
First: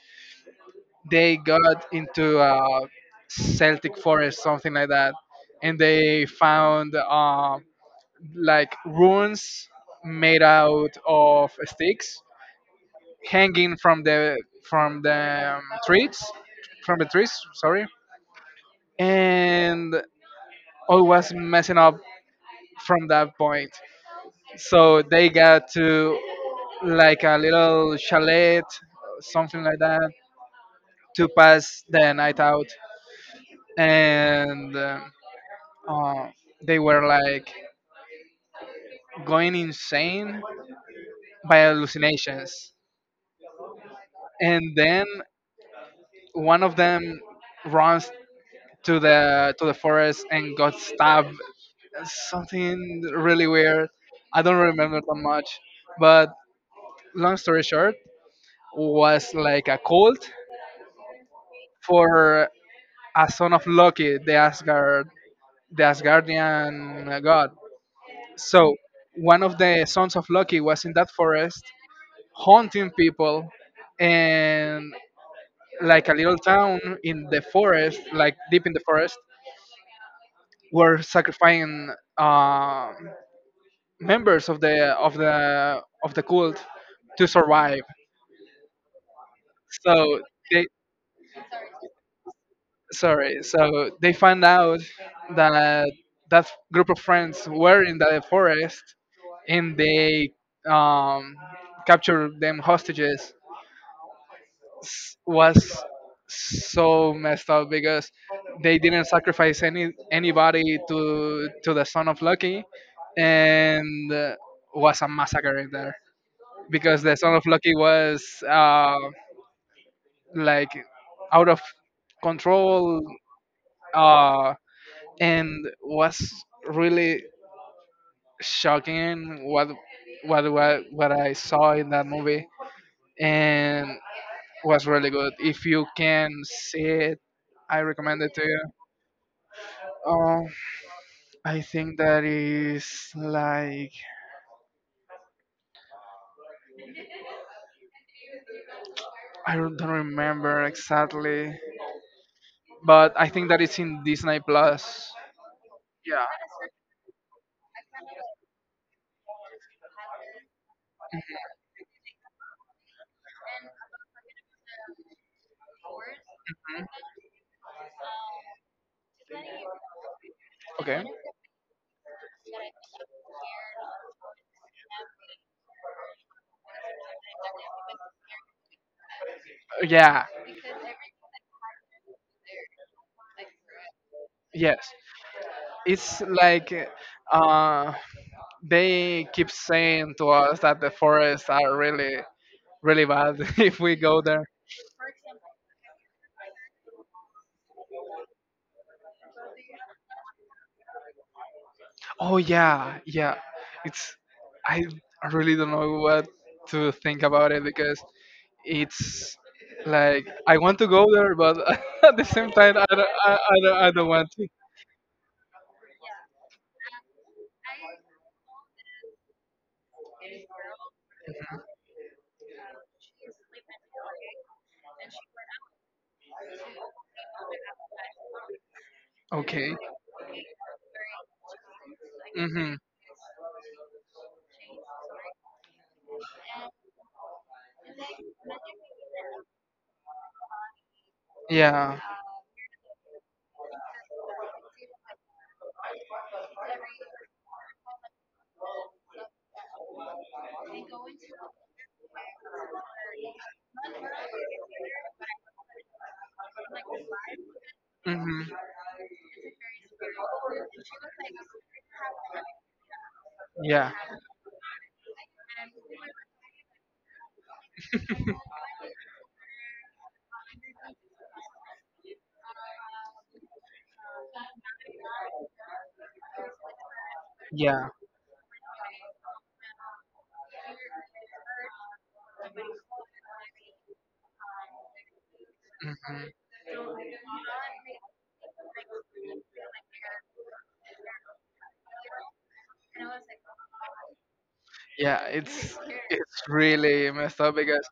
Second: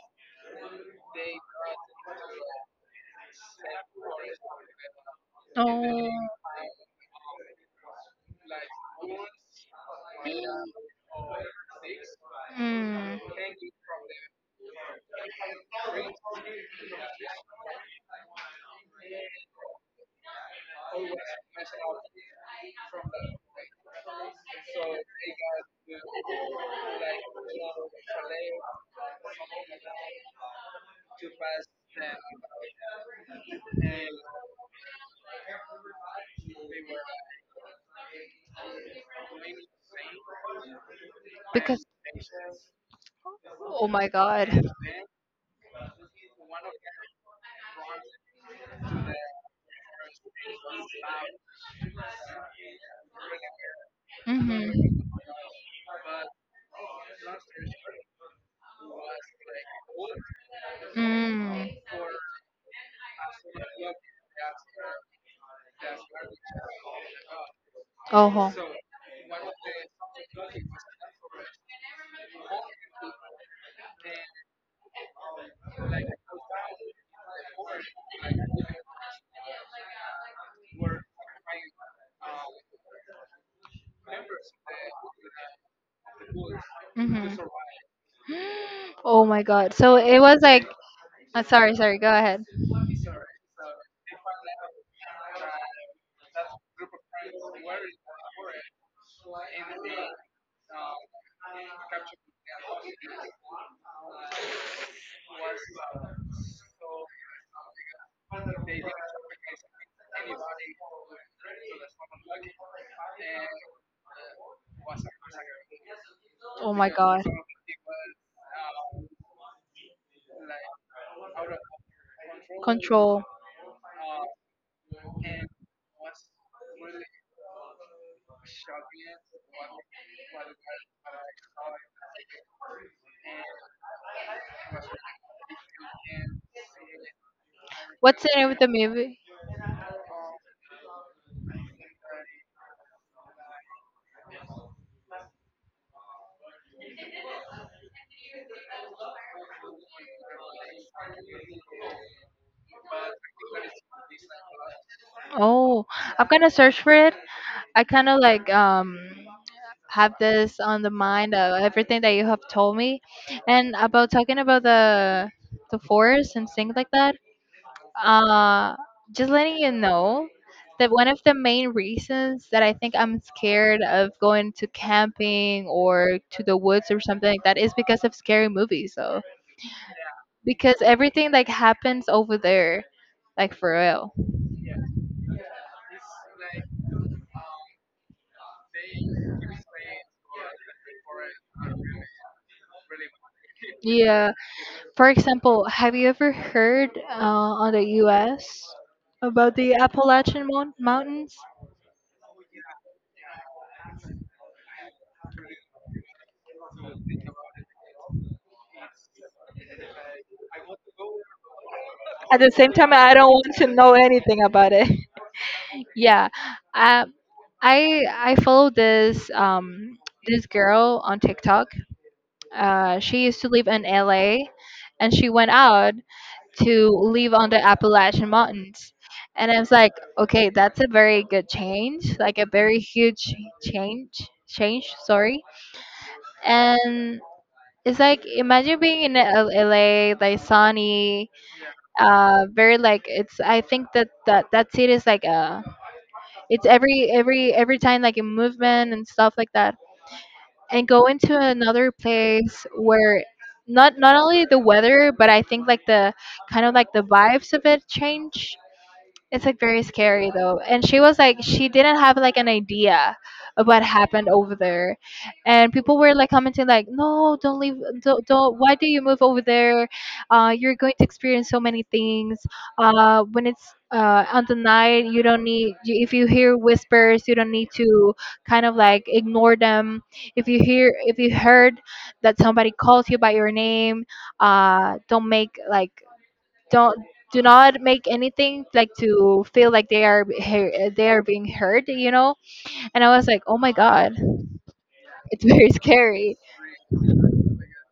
Speaker 1: they got into a Celtic forest, something like that, and
Speaker 2: Oh,
Speaker 1: they found, like runes made out of sticks
Speaker 2: mm.
Speaker 1: hanging from the trees. And I was messing up from that point. So they got to like a little chalet, something like that, to pass the night out, and, uh, they were like going insane by
Speaker 2: Because,
Speaker 1: hallucinations.
Speaker 2: oh my God.
Speaker 1: And then one of them runs to the forest and got stabbed, something really weird. I don't
Speaker 2: Mm-hmm.
Speaker 1: remember that much, but long story short, was like a cult
Speaker 2: Mm.
Speaker 1: for a son of Loki, the Asgard, the Asgardian god.
Speaker 2: Oh.
Speaker 1: So one of the sons of Loki was in that forest haunting people, and like a little town in the forest, like deep in the forest, were sacrificing um members of the of the cult
Speaker 2: Hmm.
Speaker 1: to survive.
Speaker 2: Oh my God. So it
Speaker 1: so
Speaker 2: was like,
Speaker 1: they
Speaker 2: sorry, sorry, go ahead.
Speaker 1: sorry so they find out that that group of friends were in the forest and they, um, captured them hostages. Was so messed up because they didn't sacrifice anybody to the son of lucky, and, was a massacre in there
Speaker 2: Oh my
Speaker 1: because the
Speaker 2: god.
Speaker 1: son of lucky was, like, out of control,
Speaker 2: Control.
Speaker 1: uh, and was really shocking what I saw in that movie, and was really good. If you can see it, I recommend
Speaker 2: What's the
Speaker 1: it to
Speaker 2: name of
Speaker 1: you.
Speaker 2: the movie?
Speaker 1: Oh, I think that is like, I don't remember exactly, but I think that it's in Disney Plus.
Speaker 2: Oh,
Speaker 1: Yeah.
Speaker 2: I'm gonna search for it. I kind of like have this on the mind of everything that you have told me, and about talking about the forest and things
Speaker 1: Mhm.
Speaker 2: like that. Uh, just letting you know that
Speaker 1: Okay.
Speaker 2: one of the main reasons that I think I'm scared of going to camping or to the woods or something like that is because of scary movies, though.
Speaker 1: Yeah,
Speaker 2: Because everything like happens over there, like for real.
Speaker 1: yes, it's like uh they keep saying to us that the forests are really really bad if we go
Speaker 2: Yeah.
Speaker 1: there.
Speaker 2: For example, have you ever heard on the U.S. about the Mountains?
Speaker 1: Oh yeah, yeah. it's I really don't know what to think about it, because it's like I want to go there, but at the
Speaker 2: At the
Speaker 1: same
Speaker 2: same
Speaker 1: time i
Speaker 2: time,
Speaker 1: don't
Speaker 2: I
Speaker 1: i, I, don't, I don't want to.
Speaker 2: yeah, um, I follow this this girl on TikTok. She used to live in LA, and she went out to live on the Appalachian Mountains. And I was
Speaker 1: Okay.
Speaker 2: like, okay, that's a very good change, like a
Speaker 1: Mm-hmm.
Speaker 2: very huge change, change. Sorry. And it's like imagine being in LA, like sunny,
Speaker 1: Yeah.
Speaker 2: very like it's. I think that that city is like it's every time like a movement and stuff like that. And go into another place where not only the weather, but I think like the kind of like the vibes of it
Speaker 1: Mm-hmm.
Speaker 2: change. It's like very scary though. And she was like, she didn't have like an idea of what
Speaker 1: Yeah.
Speaker 2: happened over there. And people were like commenting like, no, don't leave, don't, why do you move over there? You're going to experience so many things. When it's on the night, you don't need, you, if you hear whispers, you don't need
Speaker 1: Yeah.
Speaker 2: to kind of like ignore them. If you hear, if you heard that somebody calls you by your name, uh, don't make like don't, do not make anything like
Speaker 1: Mm-hmm.
Speaker 2: to feel like they are being heard, you know. And I was like, oh my god,
Speaker 1: Yeah,
Speaker 2: it's very
Speaker 1: it's
Speaker 2: scary.
Speaker 1: it's really messed up because,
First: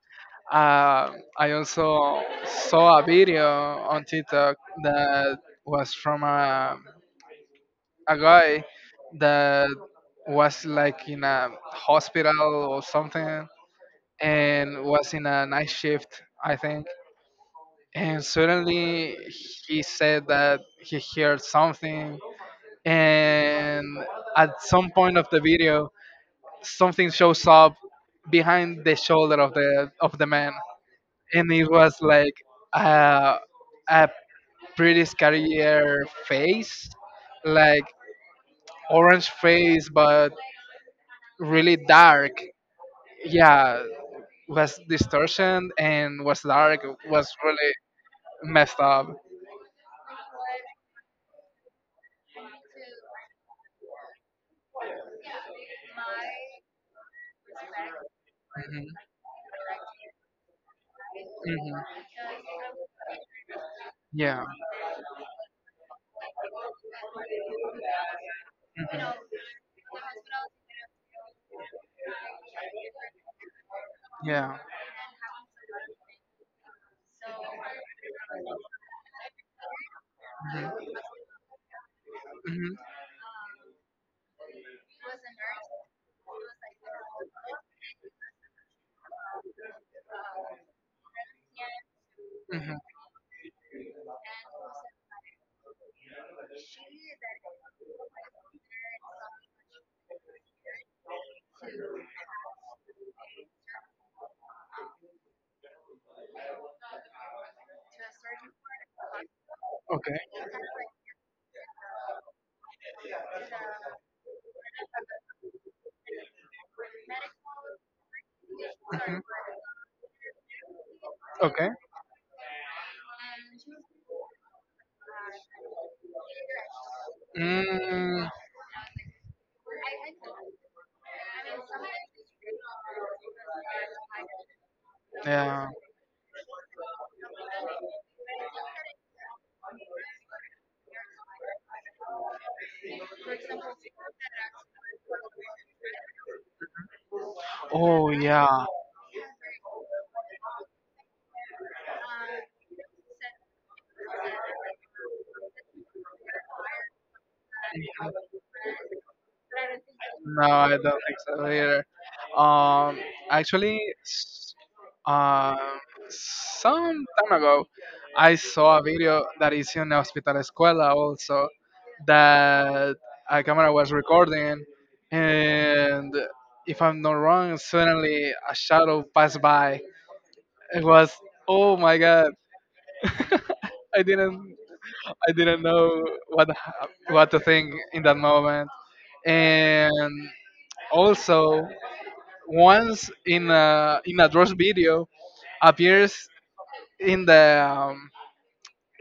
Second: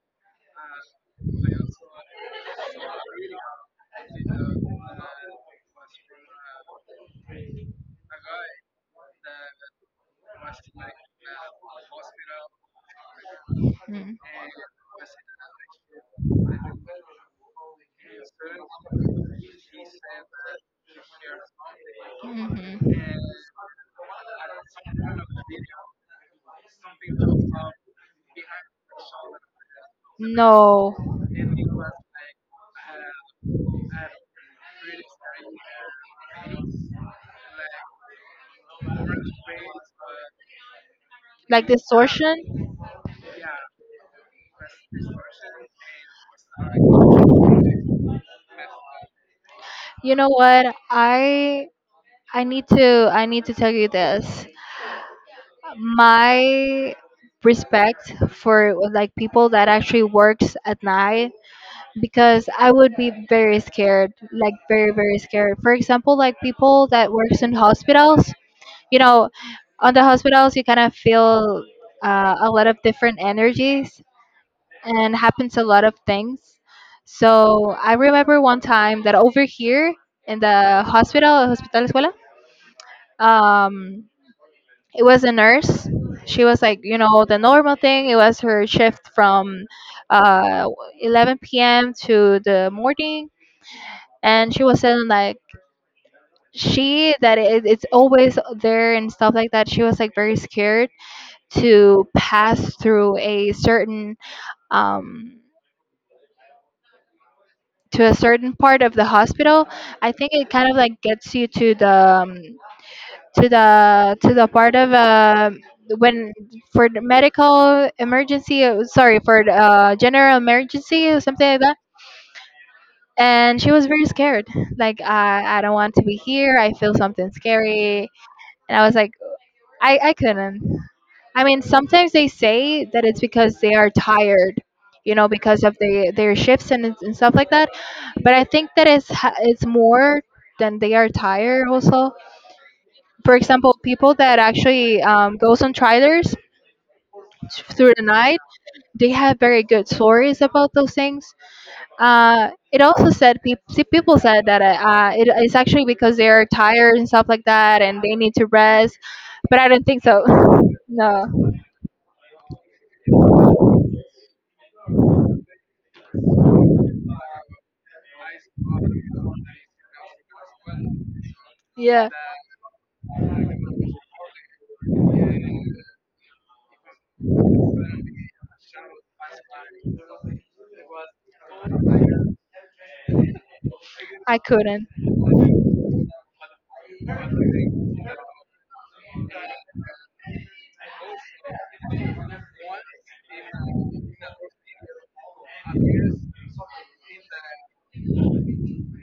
Speaker 1: I also saw a video on TikTok that was from a guy that was like in a hospital or something, and was in a night shift, I think. And suddenly he said that he heard something.
Speaker 2: Mm.
Speaker 1: And at some point of the video, something shows
Speaker 2: Mhm.
Speaker 1: up behind the shoulder of the man,
Speaker 2: No.
Speaker 1: and it was like a, a pretty scarier face, like orange face, but
Speaker 2: Like
Speaker 1: really dark.
Speaker 2: distortion?
Speaker 1: Yeah, was distortion and was dark. Was really messed up.
Speaker 2: You know what? I need to, I need to tell you this. My respect for
Speaker 1: Hmm.
Speaker 2: like people that actually works at night,
Speaker 1: Hmm.
Speaker 2: because I would be very scared,
Speaker 1: Yeah.
Speaker 2: like very very scared. For example, like people that works in hospitals, you
Speaker 1: Hmm.
Speaker 2: know, on the hospitals you kind of feel a lot of different energies,
Speaker 1: Yeah.
Speaker 2: and happens a lot of things. So I remember one time that over here in the hospital escuela,
Speaker 1: Hmm.
Speaker 2: um, it was a nurse. She was like, you know, the normal thing, it was her shift from uh, 11 p.m to the
Speaker 1: Mhm.
Speaker 2: morning. And she was saying like, she that it, it's always there and stuff like that. She was like very scared to pass through a certain um, to a certain part of the hospital. I
Speaker 1: Okay.
Speaker 2: think it kind of like gets you to the part of when for the medical emergency, sorry,
Speaker 1: Mhm.
Speaker 2: for the, general emergency or something like
Speaker 1: Okay.
Speaker 2: that. And she was very scared, like, I don't want to be here, I feel something scary.
Speaker 1: Mm.
Speaker 2: And I was like, I couldn't. I mean, sometimes they say that it's because they are tired, you know, because
Speaker 1: Yeah.
Speaker 2: of their shifts and stuff like that. But I think that it's more than they are tired also. For example, people that actually goes on trailers through the
Speaker 1: Oh
Speaker 2: night,
Speaker 1: yeah.
Speaker 2: they have very good stories about those things. It also said people said that it is actually because they are tired and stuff like that, and they need to rest. But I don't think so.
Speaker 1: No, I don't think so
Speaker 2: No.
Speaker 1: either. Um, actually, um, some time ago, I saw a video that is in Hospital Escuela also,
Speaker 2: Yeah.
Speaker 1: that a camera was recording, and, if I'm not wrong, suddenly a shadow passed by. It was, oh my god, I didn't.
Speaker 2: I couldn't.
Speaker 1: I didn't know what to think in that moment. And also, once in a Dross video, appears in the um,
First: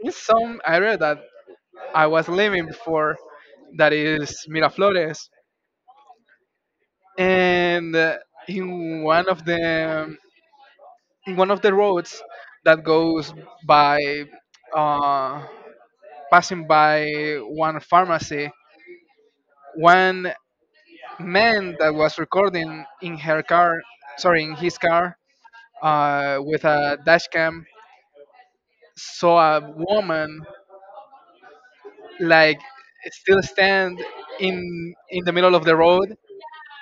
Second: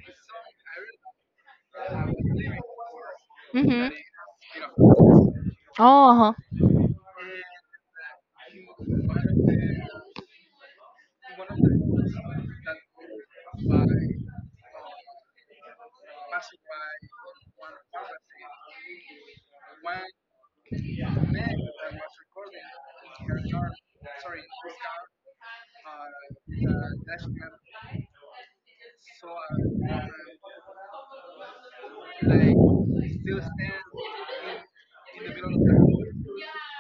Speaker 1: in some area that I was living before,
Speaker 2: Mhm.
Speaker 1: that is Miraflores,
Speaker 2: Oh, uh-huh.
Speaker 1: and, in one of the in one of the roads that goes by, uh, passing by one pharmacy, one man that was recording in his car, with a dash cam, saw a woman like still stand in the middle of the road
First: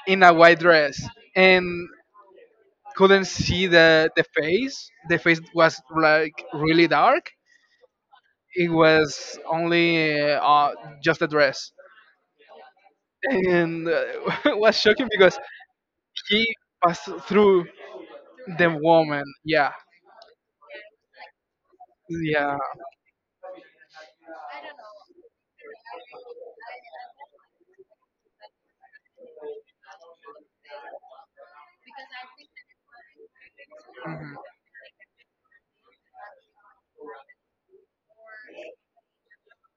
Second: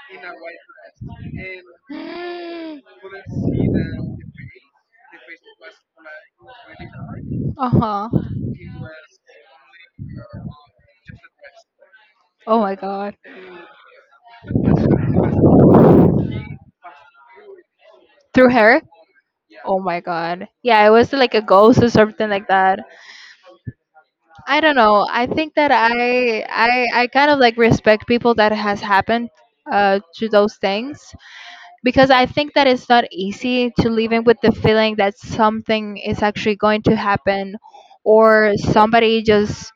Speaker 1: in a white dress, and
Speaker 2: Mm,
Speaker 1: couldn't see the face. The face was like really dark.
Speaker 2: uh-huh.
Speaker 1: It was only, just a dress,
Speaker 2: Oh my god.
Speaker 1: and, it was shocking because he passed through
Speaker 2: Through
Speaker 1: the
Speaker 2: her?
Speaker 1: woman. Yeah,
Speaker 2: Oh my god. Yeah, it was like a ghost or something like
Speaker 1: yeah.
Speaker 2: that. I don't know. I think that I kind of like respect people that has happened to those things because I think that it's not easy to living
Speaker 1: Hmm.
Speaker 2: with the feeling that something is actually going to happen or somebody just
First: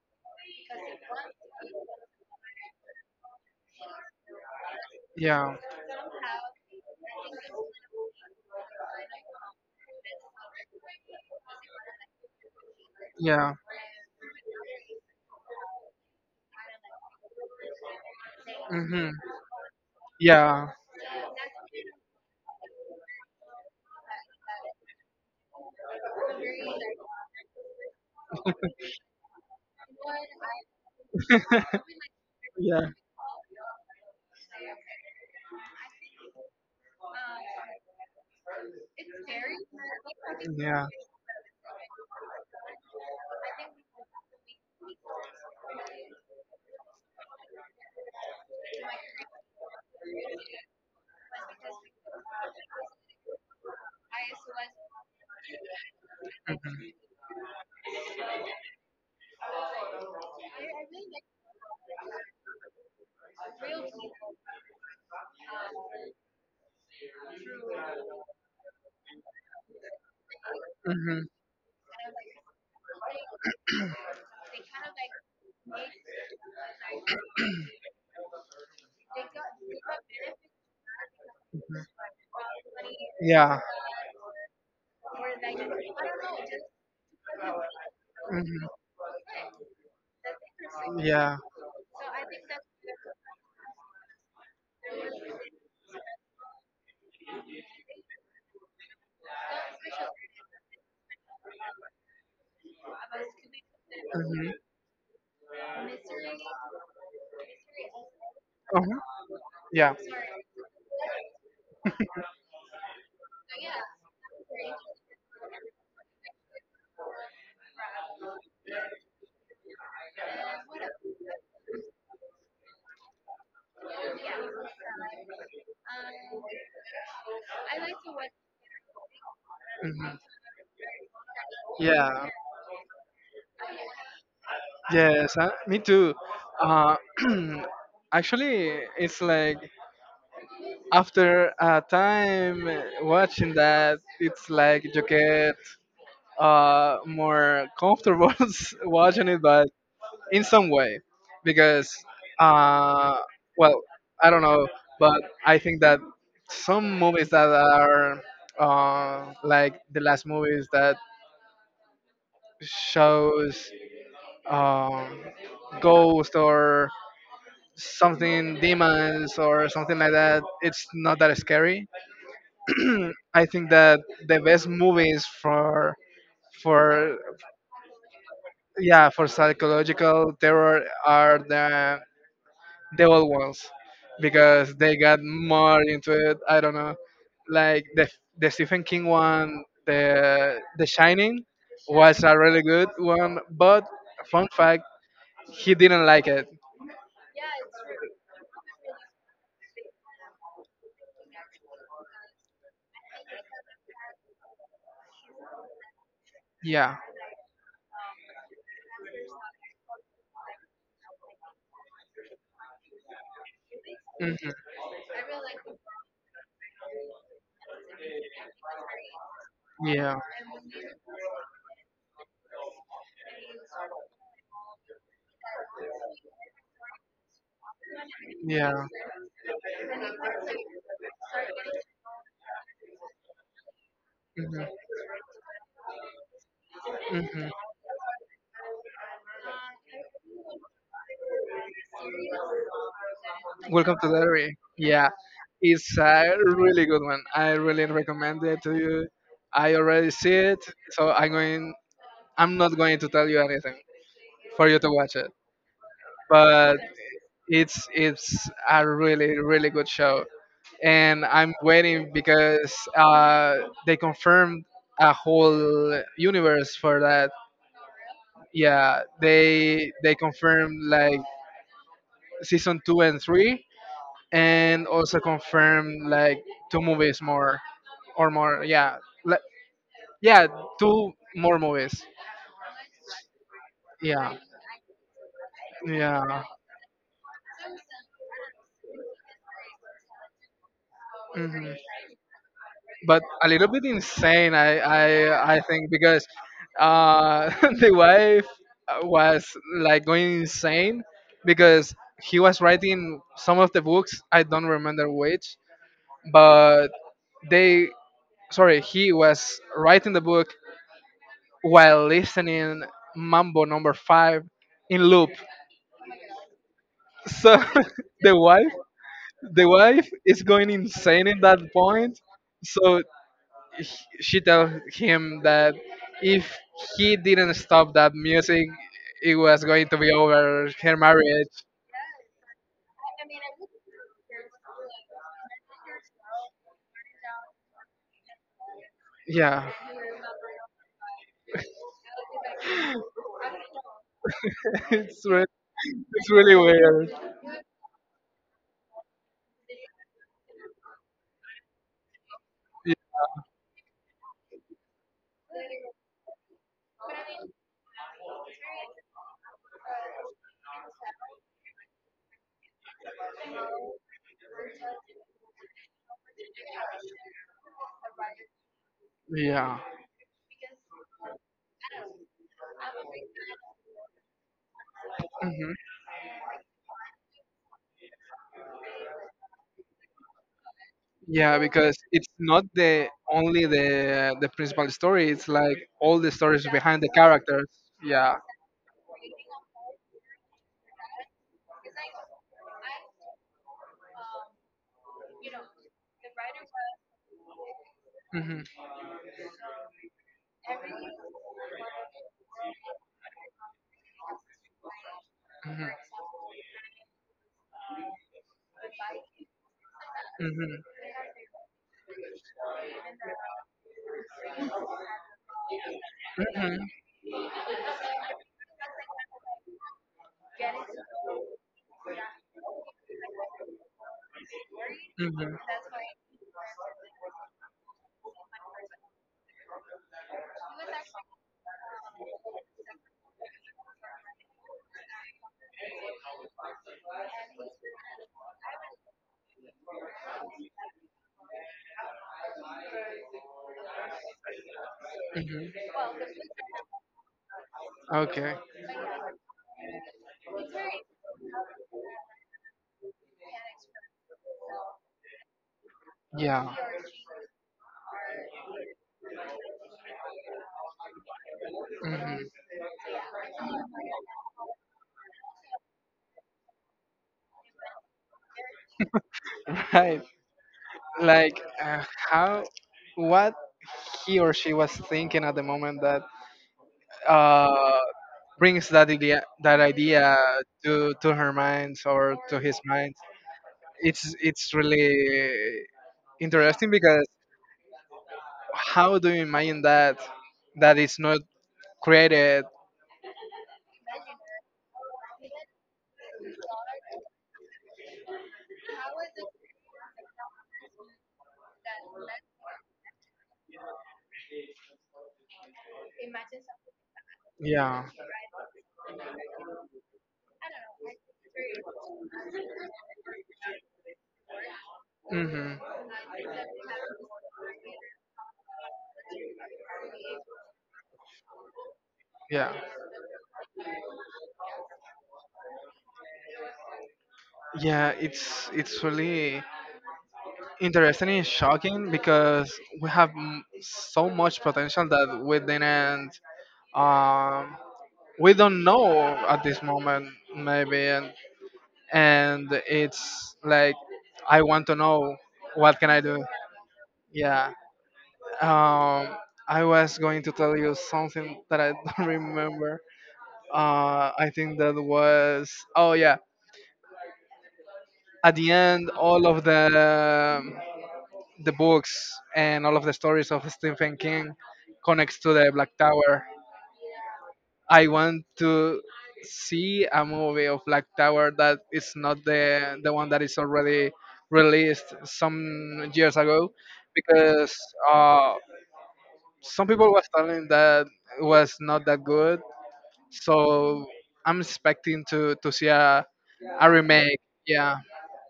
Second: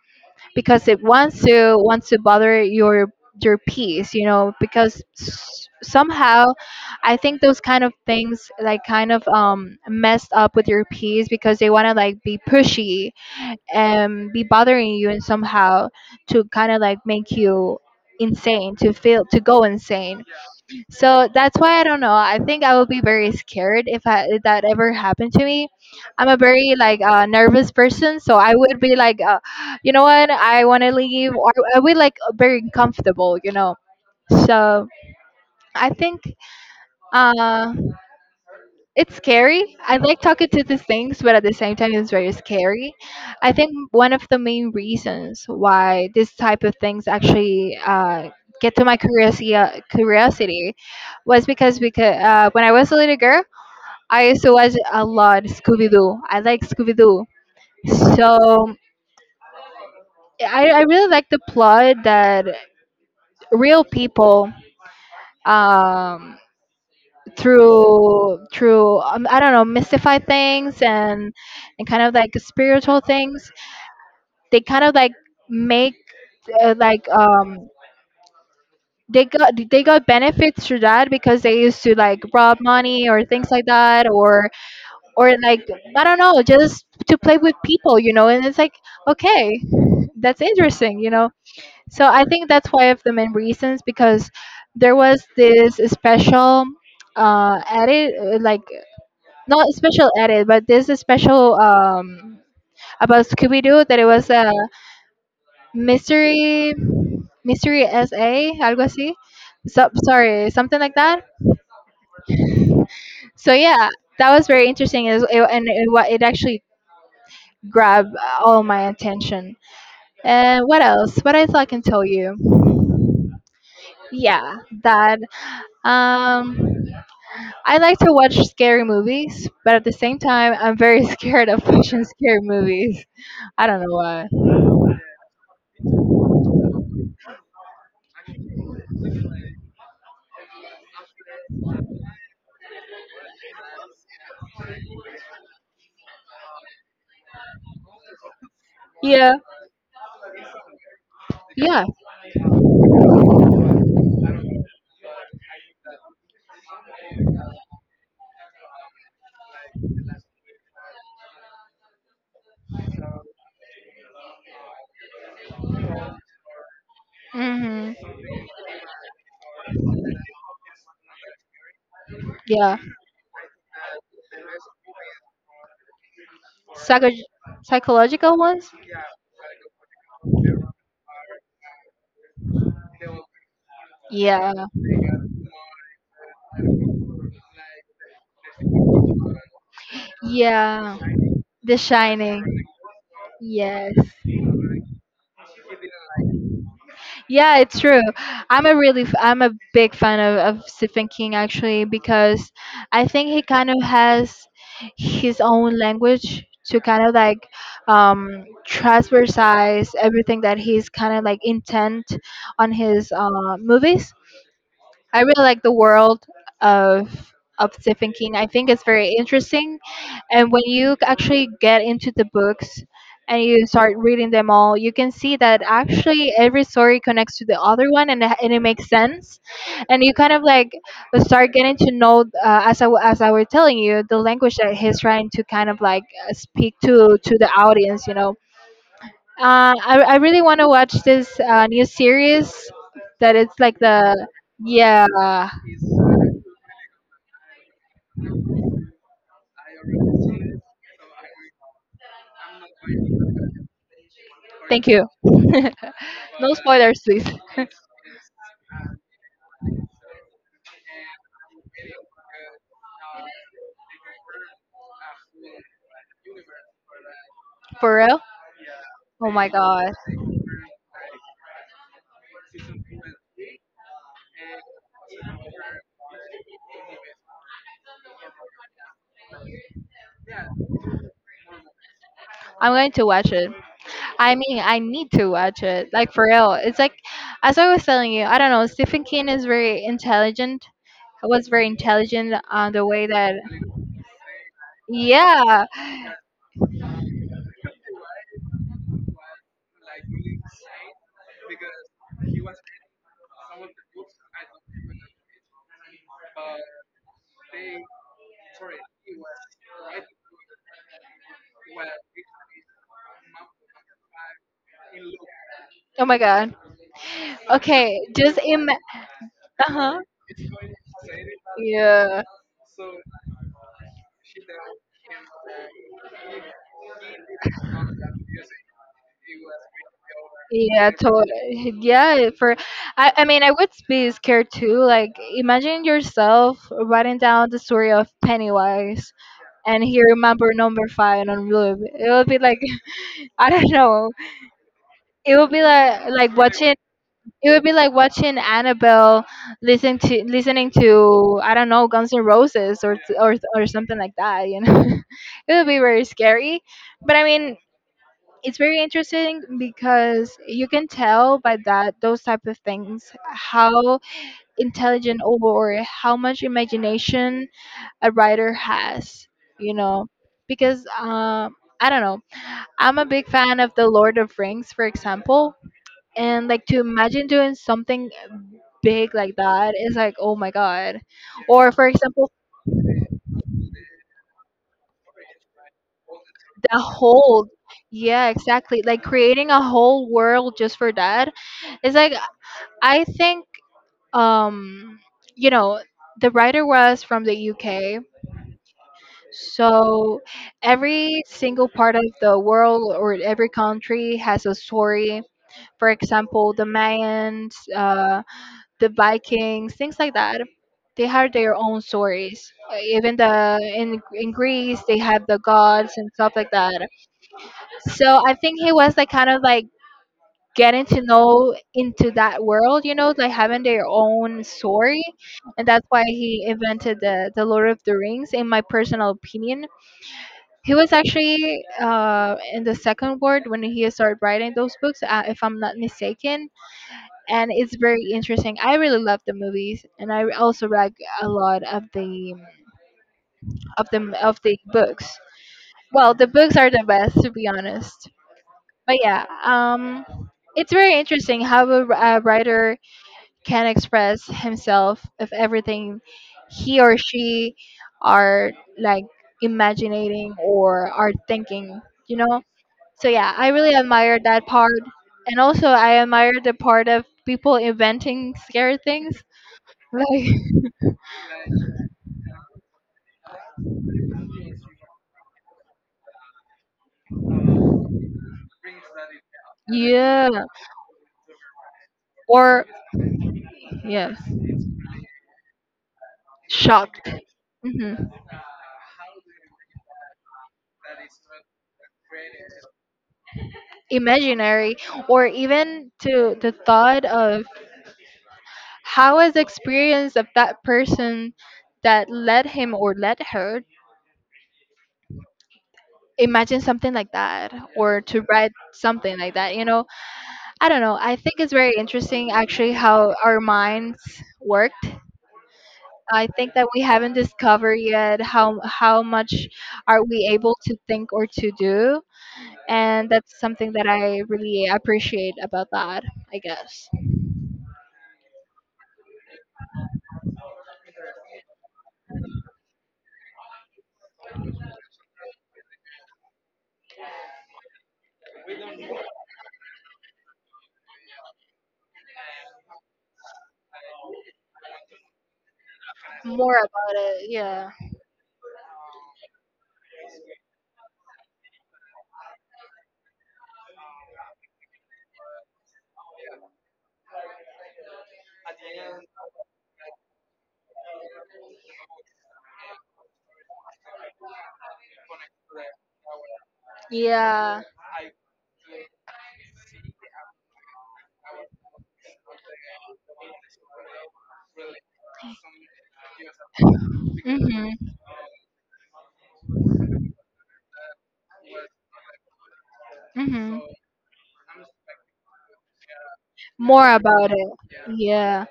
Speaker 2: because it wants to bother your peace, you know, because
Speaker 1: Yeah.
Speaker 2: somehow I think those kind of things like kind of messed up with your peace because they want to like be pushy
Speaker 1: Yeah.
Speaker 2: and be bothering you, and somehow to kind of like make you insane to
Speaker 1: Hmm.
Speaker 2: feel to go insane.
Speaker 1: Yeah.
Speaker 2: So that's why I don't know. I think I will be very scared if if that ever happened to me. I'm a very like nervous person, so I would be like, you know what, I want to leave, or I would like very
Speaker 1: Yeah.
Speaker 2: comfortable, you know. So I think uh, it's scary. I like talking to these
Speaker 1: Yeah.
Speaker 2: things, but at the same time, it's very scary. I think one of the main reasons why this type of things actually get to my curiosity curiosity was because when I was a little girl, I used to watch a lot Scooby Doo. I like Scooby Doo, so I really like the plot that real people, um, through, I don't know, mystify things
Speaker 1: Mhm. Mhm.
Speaker 2: and kind of like spiritual things. They kind of like make uh, like um they got benefits through that because they used to like rob money or things like that, or like I don't know, just to play with people, you know, and it's like okay, that's interesting, you know. So I think that's why of the main reasons, because there was this special edit like not special edit, but this is special about Scooby Doo that it was a mystery mystery SA algo así.
Speaker 1: Uh-huh.
Speaker 2: So,
Speaker 1: Yeah.
Speaker 2: sorry, something like that. So yeah, that was very interesting. It, and it, wa- it actually grabbed all my attention. And what else? What else I can tell you? Yeah, that, um I like to watch scary movies, but at the same
Speaker 1: Mhm.
Speaker 2: time, I'm very scared of watching
Speaker 1: Yeah.
Speaker 2: scary movies. I don't know why.
Speaker 1: Yes. Me too. Uh, actually, it's like after a time, watching that, it's like you get more comfortable watching
Speaker 2: Yeah.
Speaker 1: it, but in some way,
Speaker 2: Yeah.
Speaker 1: because, uh, well, I don't know, but I think that some movies that are, like the last movies that shows, um, ghosts or
Speaker 2: Hmm.
Speaker 1: something, demons or something like that, it's not that scary.
Speaker 2: Yeah.
Speaker 1: I think that the best movies for for
Speaker 2: Psycho- psychological ones?
Speaker 1: yeah for psychological terror are the old ones
Speaker 2: Yeah.
Speaker 1: because they got more into it. I don't know, like the Stephen King one, the
Speaker 2: Yeah.
Speaker 1: Shining,
Speaker 2: The
Speaker 1: was a
Speaker 2: Shining.
Speaker 1: really good one, but
Speaker 2: Yes.
Speaker 1: fun fact, he didn't like it.
Speaker 2: Yeah, it's true. I'm a really f- I'm a big fan of Stephen King actually because I think he kind of has his own language to
Speaker 1: Yeah.
Speaker 2: kind of like um transversize everything that he's kind of like intent on his movies.
Speaker 1: Hmm.
Speaker 2: I really like the world of Stephen King. I think it's very interesting,
Speaker 1: Yeah,
Speaker 2: and when you actually get into the books and you start reading them all, you can see that actually every story connects to the other one, and and it makes
Speaker 1: yeah.
Speaker 2: sense, and you kind of like start getting to know as I as I were telling you the language that
Speaker 1: Hmm.
Speaker 2: he's trying to kind of like speak to the
Speaker 1: Hmm.
Speaker 2: audience, you know. I really want to watch this new series that it's like
Speaker 1: Welcome to the
Speaker 2: the
Speaker 1: Diary.
Speaker 2: yeah.
Speaker 1: Yeah, it's a really good one. I really recommend it to you. I already see it, so I'm going. I'm not going to tell you anything, for you
Speaker 2: Thank
Speaker 1: to
Speaker 2: you.
Speaker 1: watch it.
Speaker 2: No
Speaker 1: But
Speaker 2: spoilers, please.
Speaker 1: it's a really really good show, and I'm waiting because, they confirmed a whole universe for that.
Speaker 2: For real?
Speaker 1: Yeah,
Speaker 2: Oh my god.
Speaker 1: they confirmed like season two and three, and also confirm like two movies more, or more. Yeah, like, yeah, two more movies.
Speaker 2: I'm going to watch it. I
Speaker 1: Yeah,
Speaker 2: mean, I need to watch it. Like for
Speaker 1: yeah.
Speaker 2: real. It's like as I was telling you, I don't know, Stephen King is very intelligent. Was very
Speaker 1: Hmm.
Speaker 2: intelligent on the way
Speaker 1: But
Speaker 2: that
Speaker 1: a little bit insane, I
Speaker 2: yeah.
Speaker 1: think, because uh the wife was like going insane because he was writing some of the books. I don't remember which, but they sorry he was writing the book while listening Mambo No. 5 in loop.
Speaker 2: Oh my god.
Speaker 1: So
Speaker 2: Okay,
Speaker 1: the
Speaker 2: just im.
Speaker 1: wife, the
Speaker 2: Uh huh.
Speaker 1: wife is going insane at that point.
Speaker 2: Yeah.
Speaker 1: So she tells him that if he didn't stop that music, it was going to be over
Speaker 2: Yeah,
Speaker 1: her marriage.
Speaker 2: totally. Yeah, for I mean, I would be scared too. Like, imagine yourself writing down the story of Pennywise,
Speaker 1: Yeah,
Speaker 2: and he remember number five on loop. It would be like I don't know.
Speaker 1: it's
Speaker 2: It
Speaker 1: really,
Speaker 2: would be like
Speaker 1: it's really
Speaker 2: watching,
Speaker 1: weird.
Speaker 2: it would be like watching Annabelle, listening to I don't know, Guns N' Roses
Speaker 1: Y-
Speaker 2: or or something like that. You know, it would be very scary. But I mean, it's very interesting because you can tell by that those type of things how intelligent or how much imagination a writer has. You
Speaker 1: Yeah.
Speaker 2: know, because I don't know. I'm a big fan of the Lord of Rings, for example,
Speaker 1: Mm-hmm.
Speaker 2: and like to imagine doing something big like that, it's like oh my god,
Speaker 1: Yeah,
Speaker 2: or for
Speaker 1: because it's
Speaker 2: example
Speaker 1: not the only, the principal story. It's like all the stories
Speaker 2: the
Speaker 1: behind the
Speaker 2: whole
Speaker 1: characters.
Speaker 2: yeah
Speaker 1: Yeah.
Speaker 2: exactly, like creating a whole world just for that, it's like I think, um you know, the writer was from the UK,
Speaker 1: Hmm.
Speaker 2: so every single part of the world or every country has a story.
Speaker 1: Hmm.
Speaker 2: For example, the Mayans, the Vikings, things like that.
Speaker 1: Hmm.
Speaker 2: They had their own stories. Even the in Greece, they had the gods and stuff like that. So I think he was like kind of like getting to know into that
Speaker 1: Hmm.
Speaker 2: world, you know, like having their own story,
Speaker 1: Hmm.
Speaker 2: and that's why he invented the Lord of the Rings. In my personal opinion, he was actually in the second world when he started writing those books, if I'm not mistaken, and it's very interesting. I really love the movies, and I also like a lot of the of the books. Well, the books are the best, to be honest.
Speaker 1: Okay.
Speaker 2: But yeah, it's very interesting how a writer can express himself of everything
Speaker 1: Yeah.
Speaker 2: he or she are like imagining or are thinking. You know.
Speaker 1: Hmm.
Speaker 2: So yeah, I really admire that part, and also I admire the part of people inventing scary things.
Speaker 1: Right.
Speaker 2: Like
Speaker 1: Like, how, what he or she was thinking at the moment that, uh, brings that idea
Speaker 2: yeah,
Speaker 1: to her mind, or to
Speaker 2: or
Speaker 1: his mind.
Speaker 2: yes,
Speaker 1: It's really interesting
Speaker 2: shocked.
Speaker 1: because,
Speaker 2: Hmm.
Speaker 1: how do you imagine that that is not created?
Speaker 2: Imaginary, or even to the thought of how is the experience of that person that led him or led her imagine something like that or
Speaker 1: Yeah.
Speaker 2: to write something like that, you know. I don't know, I think it's very interesting actually how our minds work.
Speaker 1: Hmm.
Speaker 2: I think that we haven't discovered yet how much are we able to think or to do,
Speaker 1: Yeah.
Speaker 2: and that's something that I really appreciate about that. I guess
Speaker 1: Yeah. It's really interesting and shocking because we have so much potential that um we don't know at this moment, maybe, and it's like I want to know what can I do.
Speaker 2: more about it.
Speaker 1: Yeah.
Speaker 2: Yeah.
Speaker 1: Um, I was going to tell you something that I don't remember. I think that was, oh yeah. At the end, all of um, the books and all of the stories of Stephen King connects to the Black Tower.
Speaker 2: Yeah.
Speaker 1: I want to see a movie of Black Tower that is not the one that is already released some years ago, because,
Speaker 2: Mhm.
Speaker 1: uh, some people was telling that it was not that good.
Speaker 2: Mhm.
Speaker 1: So I'm expecting to see a
Speaker 2: More about
Speaker 1: remake.
Speaker 2: it.
Speaker 1: Yeah.
Speaker 2: Yeah.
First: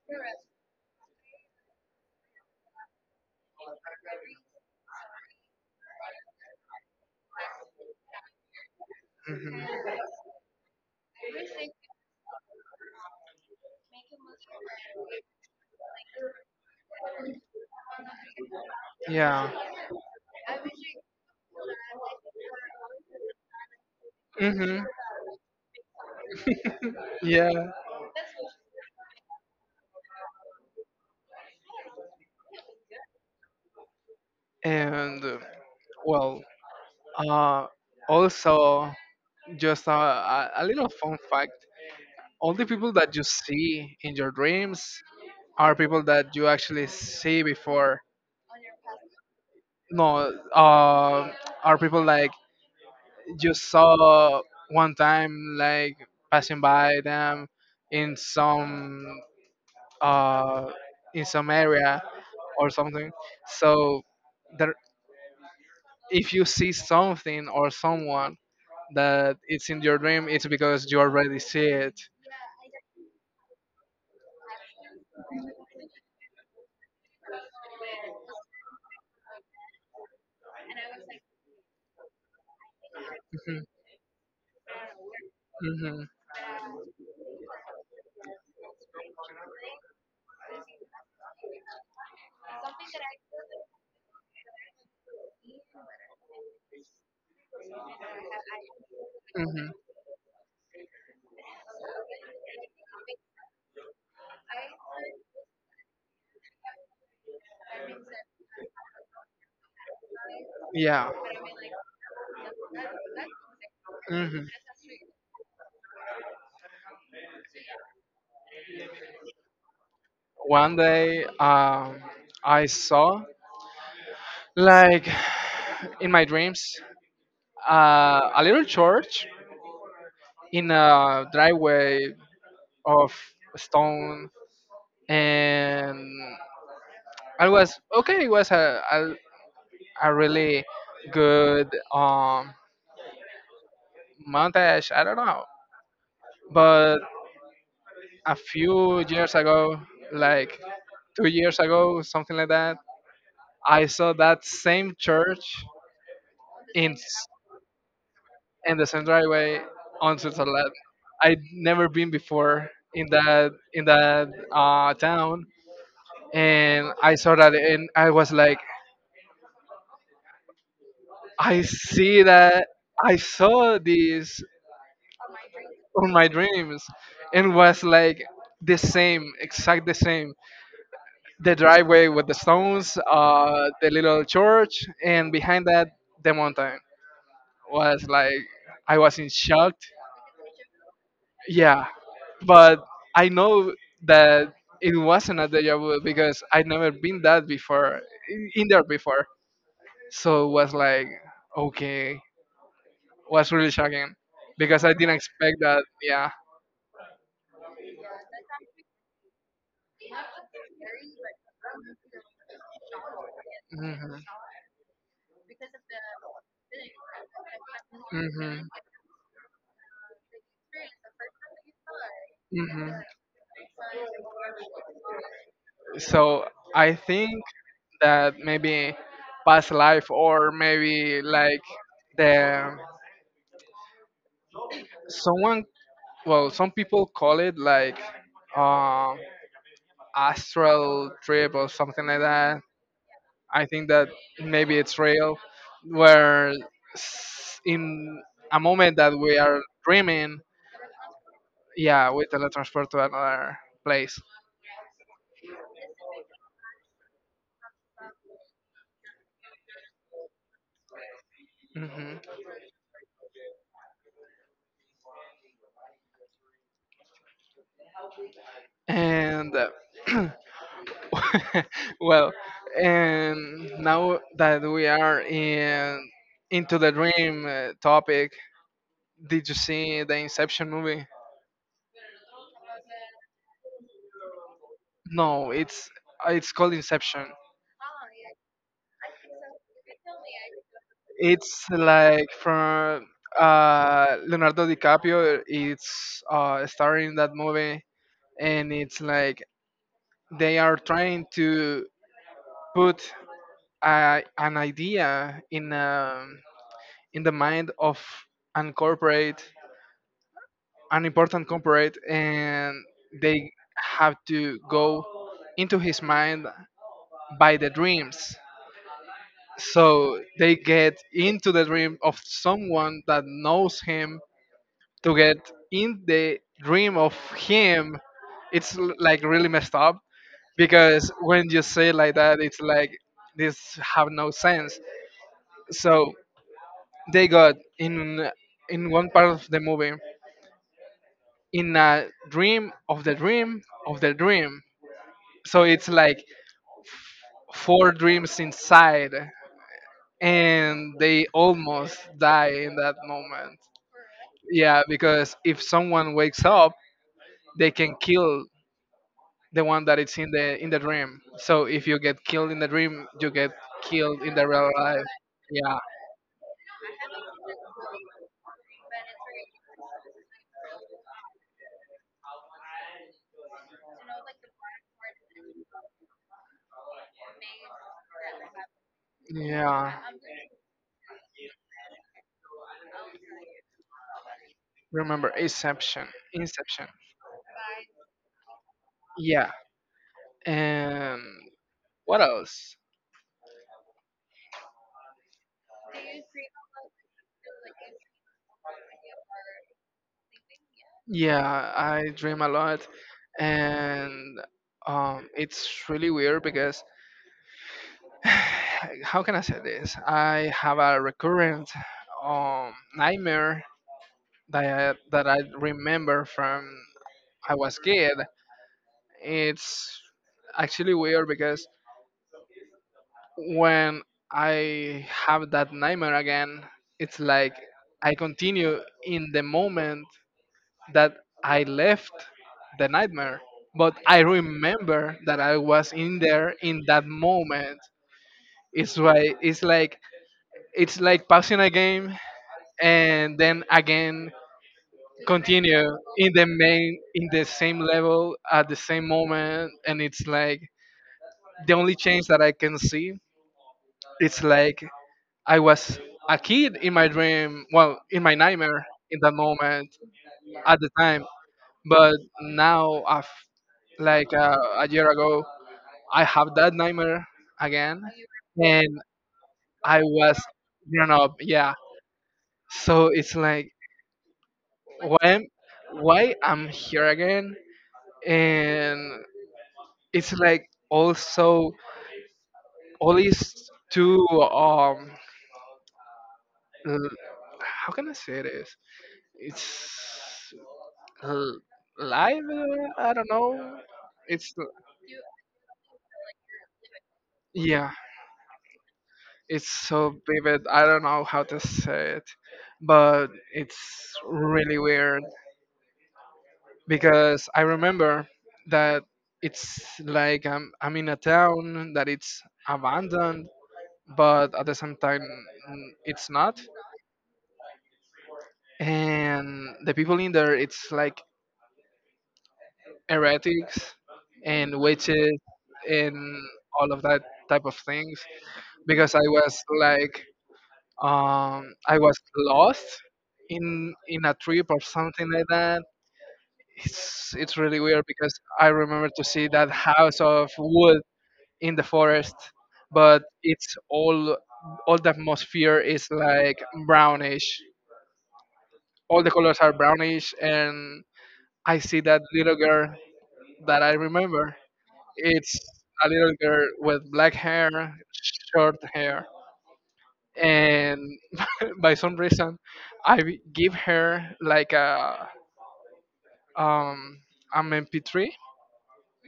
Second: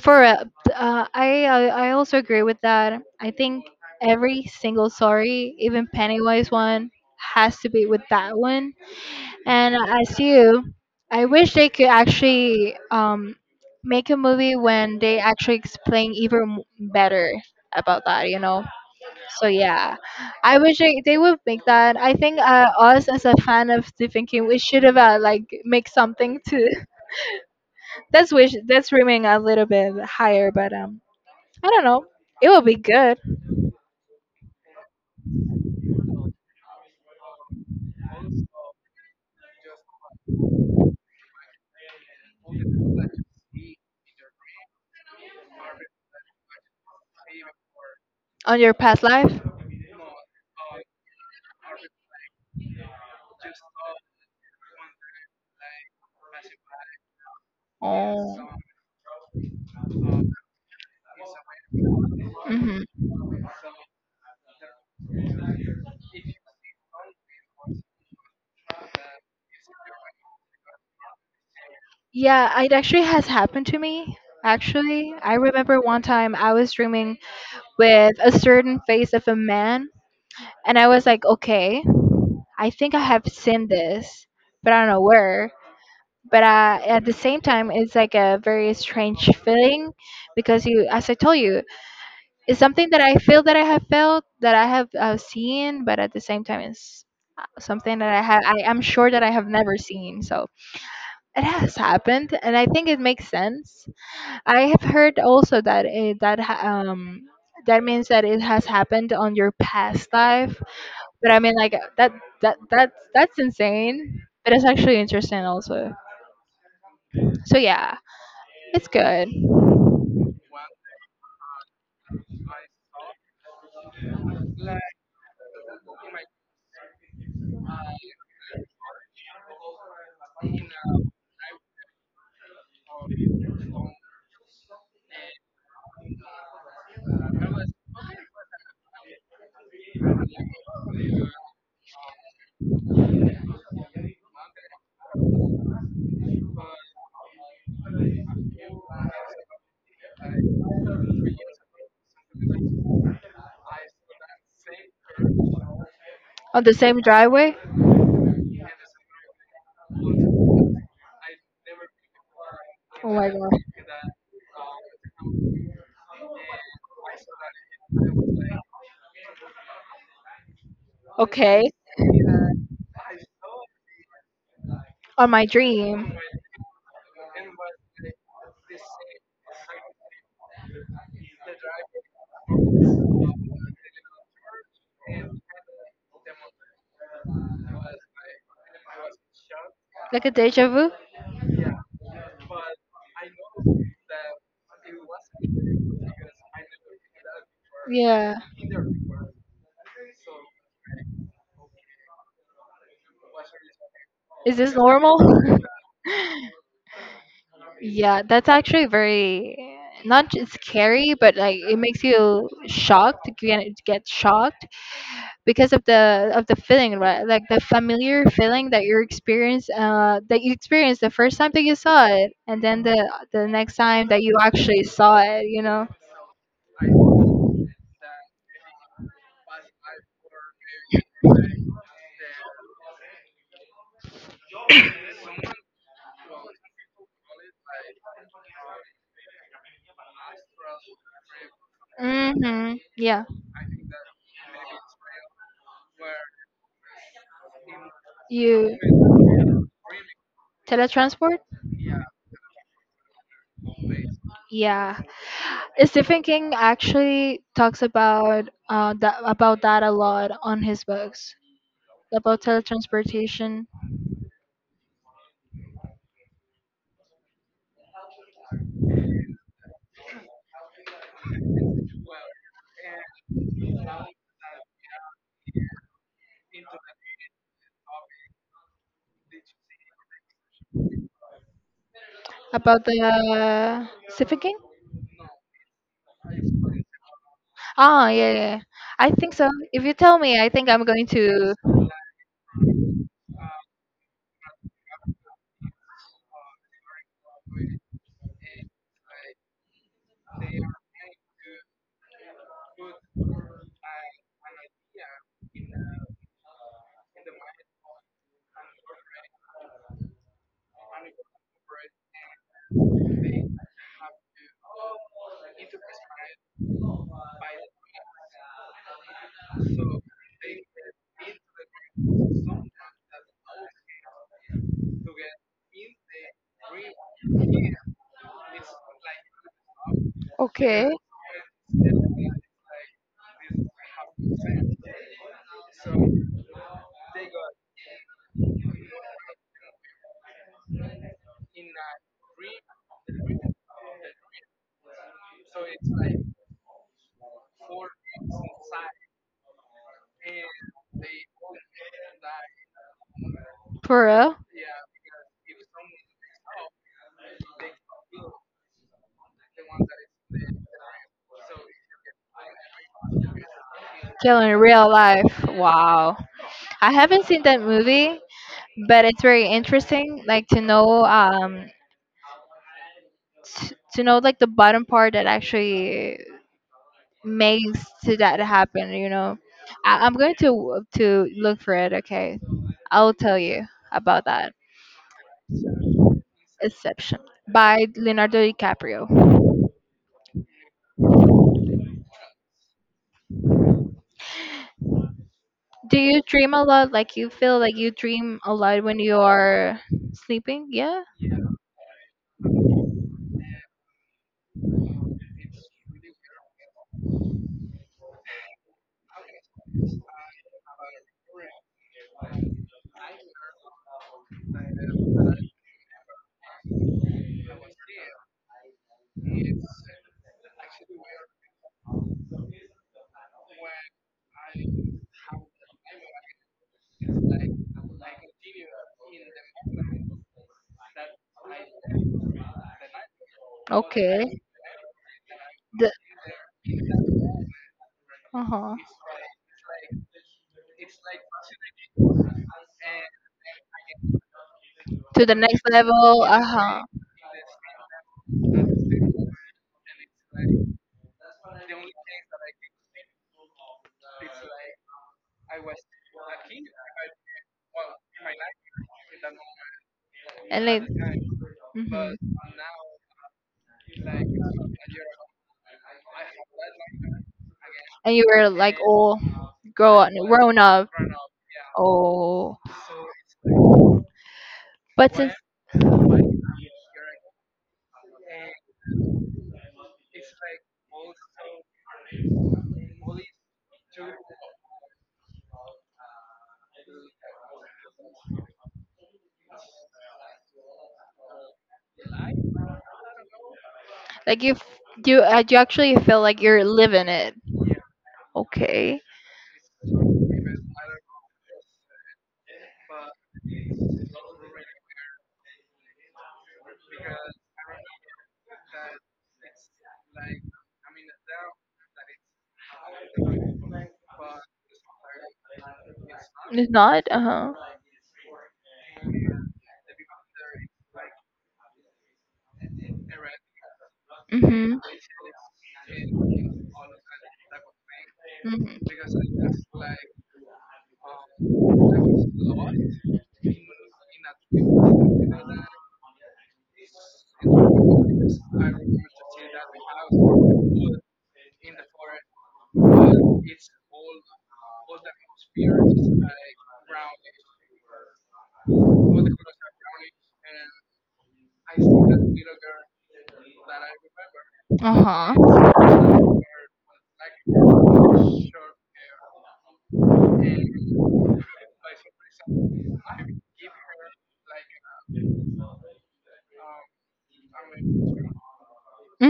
Speaker 2: For I also agree with that. I think every single story, even Pennywise one, has to be with that one.
Speaker 1: Hmm.
Speaker 2: And as you, I wish they could actually, make a movie when they actually explain even better about that, you know? So
Speaker 1: Yeah.
Speaker 2: yeah, I wish they would make that. I think us as a fan of Stephen King, we
Speaker 1: Hmm.
Speaker 2: should have like make something to.
Speaker 1: Yeah.
Speaker 2: That's wish, that's dreaming a little bit higher, but I don't know. It will be good
Speaker 1: And, well, uh, also, just a little fun fact. All the people that you see in your dreams are people that you actually see before.
Speaker 2: on your past life.
Speaker 1: No, are people like you saw one time, like passing by them in
Speaker 2: Oh.
Speaker 1: some uh, area or
Speaker 2: Mm-hmm.
Speaker 1: something. So there, if you see something or someone that it's in your dream, it's because you already see it.
Speaker 2: Yeah, it actually has happened to me. Actually, I remember one time I was dreaming with a certain face of a man, and I was like, okay, I think I have seen this, but I don't know where.
Speaker 1: Hmm.
Speaker 2: But at the same time, it's like a very strange feeling because you, as I told you, it's something that I feel that I have felt, that I have seen, but at the same time, it's something that I have, I am sure that I have
Speaker 1: Hmm.
Speaker 2: never seen. So it has happened, and I think it makes sense. I have heard also that it, that that means that it has happened on your past life.
Speaker 1: Yeah.
Speaker 2: But I mean, like that that's insane.
Speaker 1: Hmm.
Speaker 2: But it's actually interesting also. So yeah, it's good
Speaker 1: One day, I saw like in my dreams a little church in a driveway of stone, and I was okay. It was a really good um montage. I don't know, but a few years ago, like 2 years ago, something like that, I saw that same church
Speaker 2: on the
Speaker 1: in
Speaker 2: same driveway.
Speaker 1: in the same driveway on Switzerland. I'd never been before in
Speaker 2: Oh my god.
Speaker 1: that in that uh, town, and I saw that, and I was like,
Speaker 2: Okay,
Speaker 1: I see that, I saw this
Speaker 2: on my
Speaker 1: on
Speaker 2: dream.
Speaker 1: my dreams, and was like the same, exact the same. The driveway with the stones, the little church, and behind that the mountain, was like I was in shock.
Speaker 2: Like a deja vu?
Speaker 1: Yeah, but I know that it wasn't a deja vu because I'd never been that before,
Speaker 2: Yeah.
Speaker 1: in there before. So it was like okay, was really shocking
Speaker 2: Is this
Speaker 1: because I didn't
Speaker 2: normal?
Speaker 1: expect that. Yeah.
Speaker 2: Yeah, that's actually very not just scary, but like it makes you shocked. You get
Speaker 1: Mhm.
Speaker 2: shocked because of the feeling, right? Like the familiar
Speaker 1: Mhm.
Speaker 2: feeling that you experience, that you experienced the first time that you saw it, and then the
Speaker 1: Mhm.
Speaker 2: next time that you actually saw it, you know.
Speaker 1: So I think that maybe past life or maybe like the someone, well, some people call it like uh, astral trip or something like that.
Speaker 2: Mm-hmm. Yeah.
Speaker 1: I think that maybe it's real where in a
Speaker 2: You
Speaker 1: moment that we are dreaming,
Speaker 2: teletransport?
Speaker 1: yeah, we teletransport to another place.
Speaker 2: Yeah, Stephen King actually talks about that a lot on his books
Speaker 1: Hmm.
Speaker 2: about teletransportation.
Speaker 1: And well, and now that we are in into the dream topic, did you see the Inception movie?
Speaker 2: About the Stephen King?
Speaker 1: No, it's called Inception.
Speaker 2: Ah, yeah, yeah, yeah. I think so. If you tell me, I think I'm going to.
Speaker 1: It's like from Leonardo DiCaprio. It's starring that movie, and it's like they are trying to put an idea in the mind of an corporate an important corporate, and they have to go into his mind by the dreams, so they get into the dream of someone that knows him to get in the dream of him. It's like really messed up,
Speaker 2: Okay,
Speaker 1: because when you say it like that, it's like this have no sense. So they got in one part of the movie, in a dream of the dream of the dream. So it's like four dreams inside, and they almost die in that moment.
Speaker 2: Peru.
Speaker 1: Yeah, because if someone wakes up, they can kill the one that it's in the dream. So if you get killed in the dream, you get killed in the
Speaker 2: Killing in
Speaker 1: real
Speaker 2: real
Speaker 1: life.
Speaker 2: life.
Speaker 1: Yeah,
Speaker 2: Wow. I haven't seen that movie, but it's very interesting. Like to know, to know like the bottom part that actually makes to that happen. You know,
Speaker 1: yeah.
Speaker 2: I'm going to look for it. Okay, I'll tell you about that.
Speaker 1: Remember Inception. Inception.
Speaker 2: Exception by Leonardo DiCaprio.
Speaker 1: Yeah. And what else?
Speaker 2: Do you dream a lot? Like you feel like you dream a lot when you are sleeping? Yeah.
Speaker 1: Yeah, I dream a lot, and it's really weird because how can I say this? I have a recurrent nightmare that I remember from I was kid. It's actually weird because when I have that nightmare again, it's like I continue in the moment that I left the nightmare, but I
Speaker 2: Okay.
Speaker 1: remember that I was
Speaker 2: The,
Speaker 1: in there in that moment.
Speaker 2: uh-huh.
Speaker 1: It's why it's like passing a game, and then again
Speaker 2: To the next
Speaker 1: continue
Speaker 2: level.
Speaker 1: in
Speaker 2: Uh
Speaker 1: the
Speaker 2: huh.
Speaker 1: main in the same level at the same moment, and it's like the only change that I can see, it's like I was a kid in my dream, well, in my nightmare in that moment
Speaker 2: And
Speaker 1: at
Speaker 2: like,
Speaker 1: the time. But
Speaker 2: hmm,
Speaker 1: now I've like a year ago I have that nightmare again,
Speaker 2: and you were like
Speaker 1: and
Speaker 2: all
Speaker 1: I was
Speaker 2: grown up.
Speaker 1: grown up, yeah.
Speaker 2: Oh,
Speaker 1: So it's like
Speaker 2: but
Speaker 1: why
Speaker 2: since
Speaker 1: am- why I'm here again. And it's like also all these two l- how can I say this? It's l- live. I don't know.
Speaker 2: like you
Speaker 1: It's
Speaker 2: you you actually feel like you're living it.
Speaker 1: yeah.
Speaker 2: Okay,
Speaker 1: It's so vivid. I don't know how to say it, but it's really weird because I remember that it's like I'm in a town that it's abandoned, but at the same time it's not.
Speaker 2: it's not. Uh huh.
Speaker 1: And the people in there, it's like heretics and
Speaker 2: Mhm.
Speaker 1: witches and all of that type of things, because I
Speaker 2: Mhm.
Speaker 1: was like I was lost in a trip or something like that. It's really weird because I remember to see that house of wood in the forest, but it's all the atmosphere is like brownish, all the colors are brownish. And I see that little girl that I remember.
Speaker 2: Uh-huh.
Speaker 1: It's a little girl with black hair, short hair, and by some reason, I b- give her like a um an MP3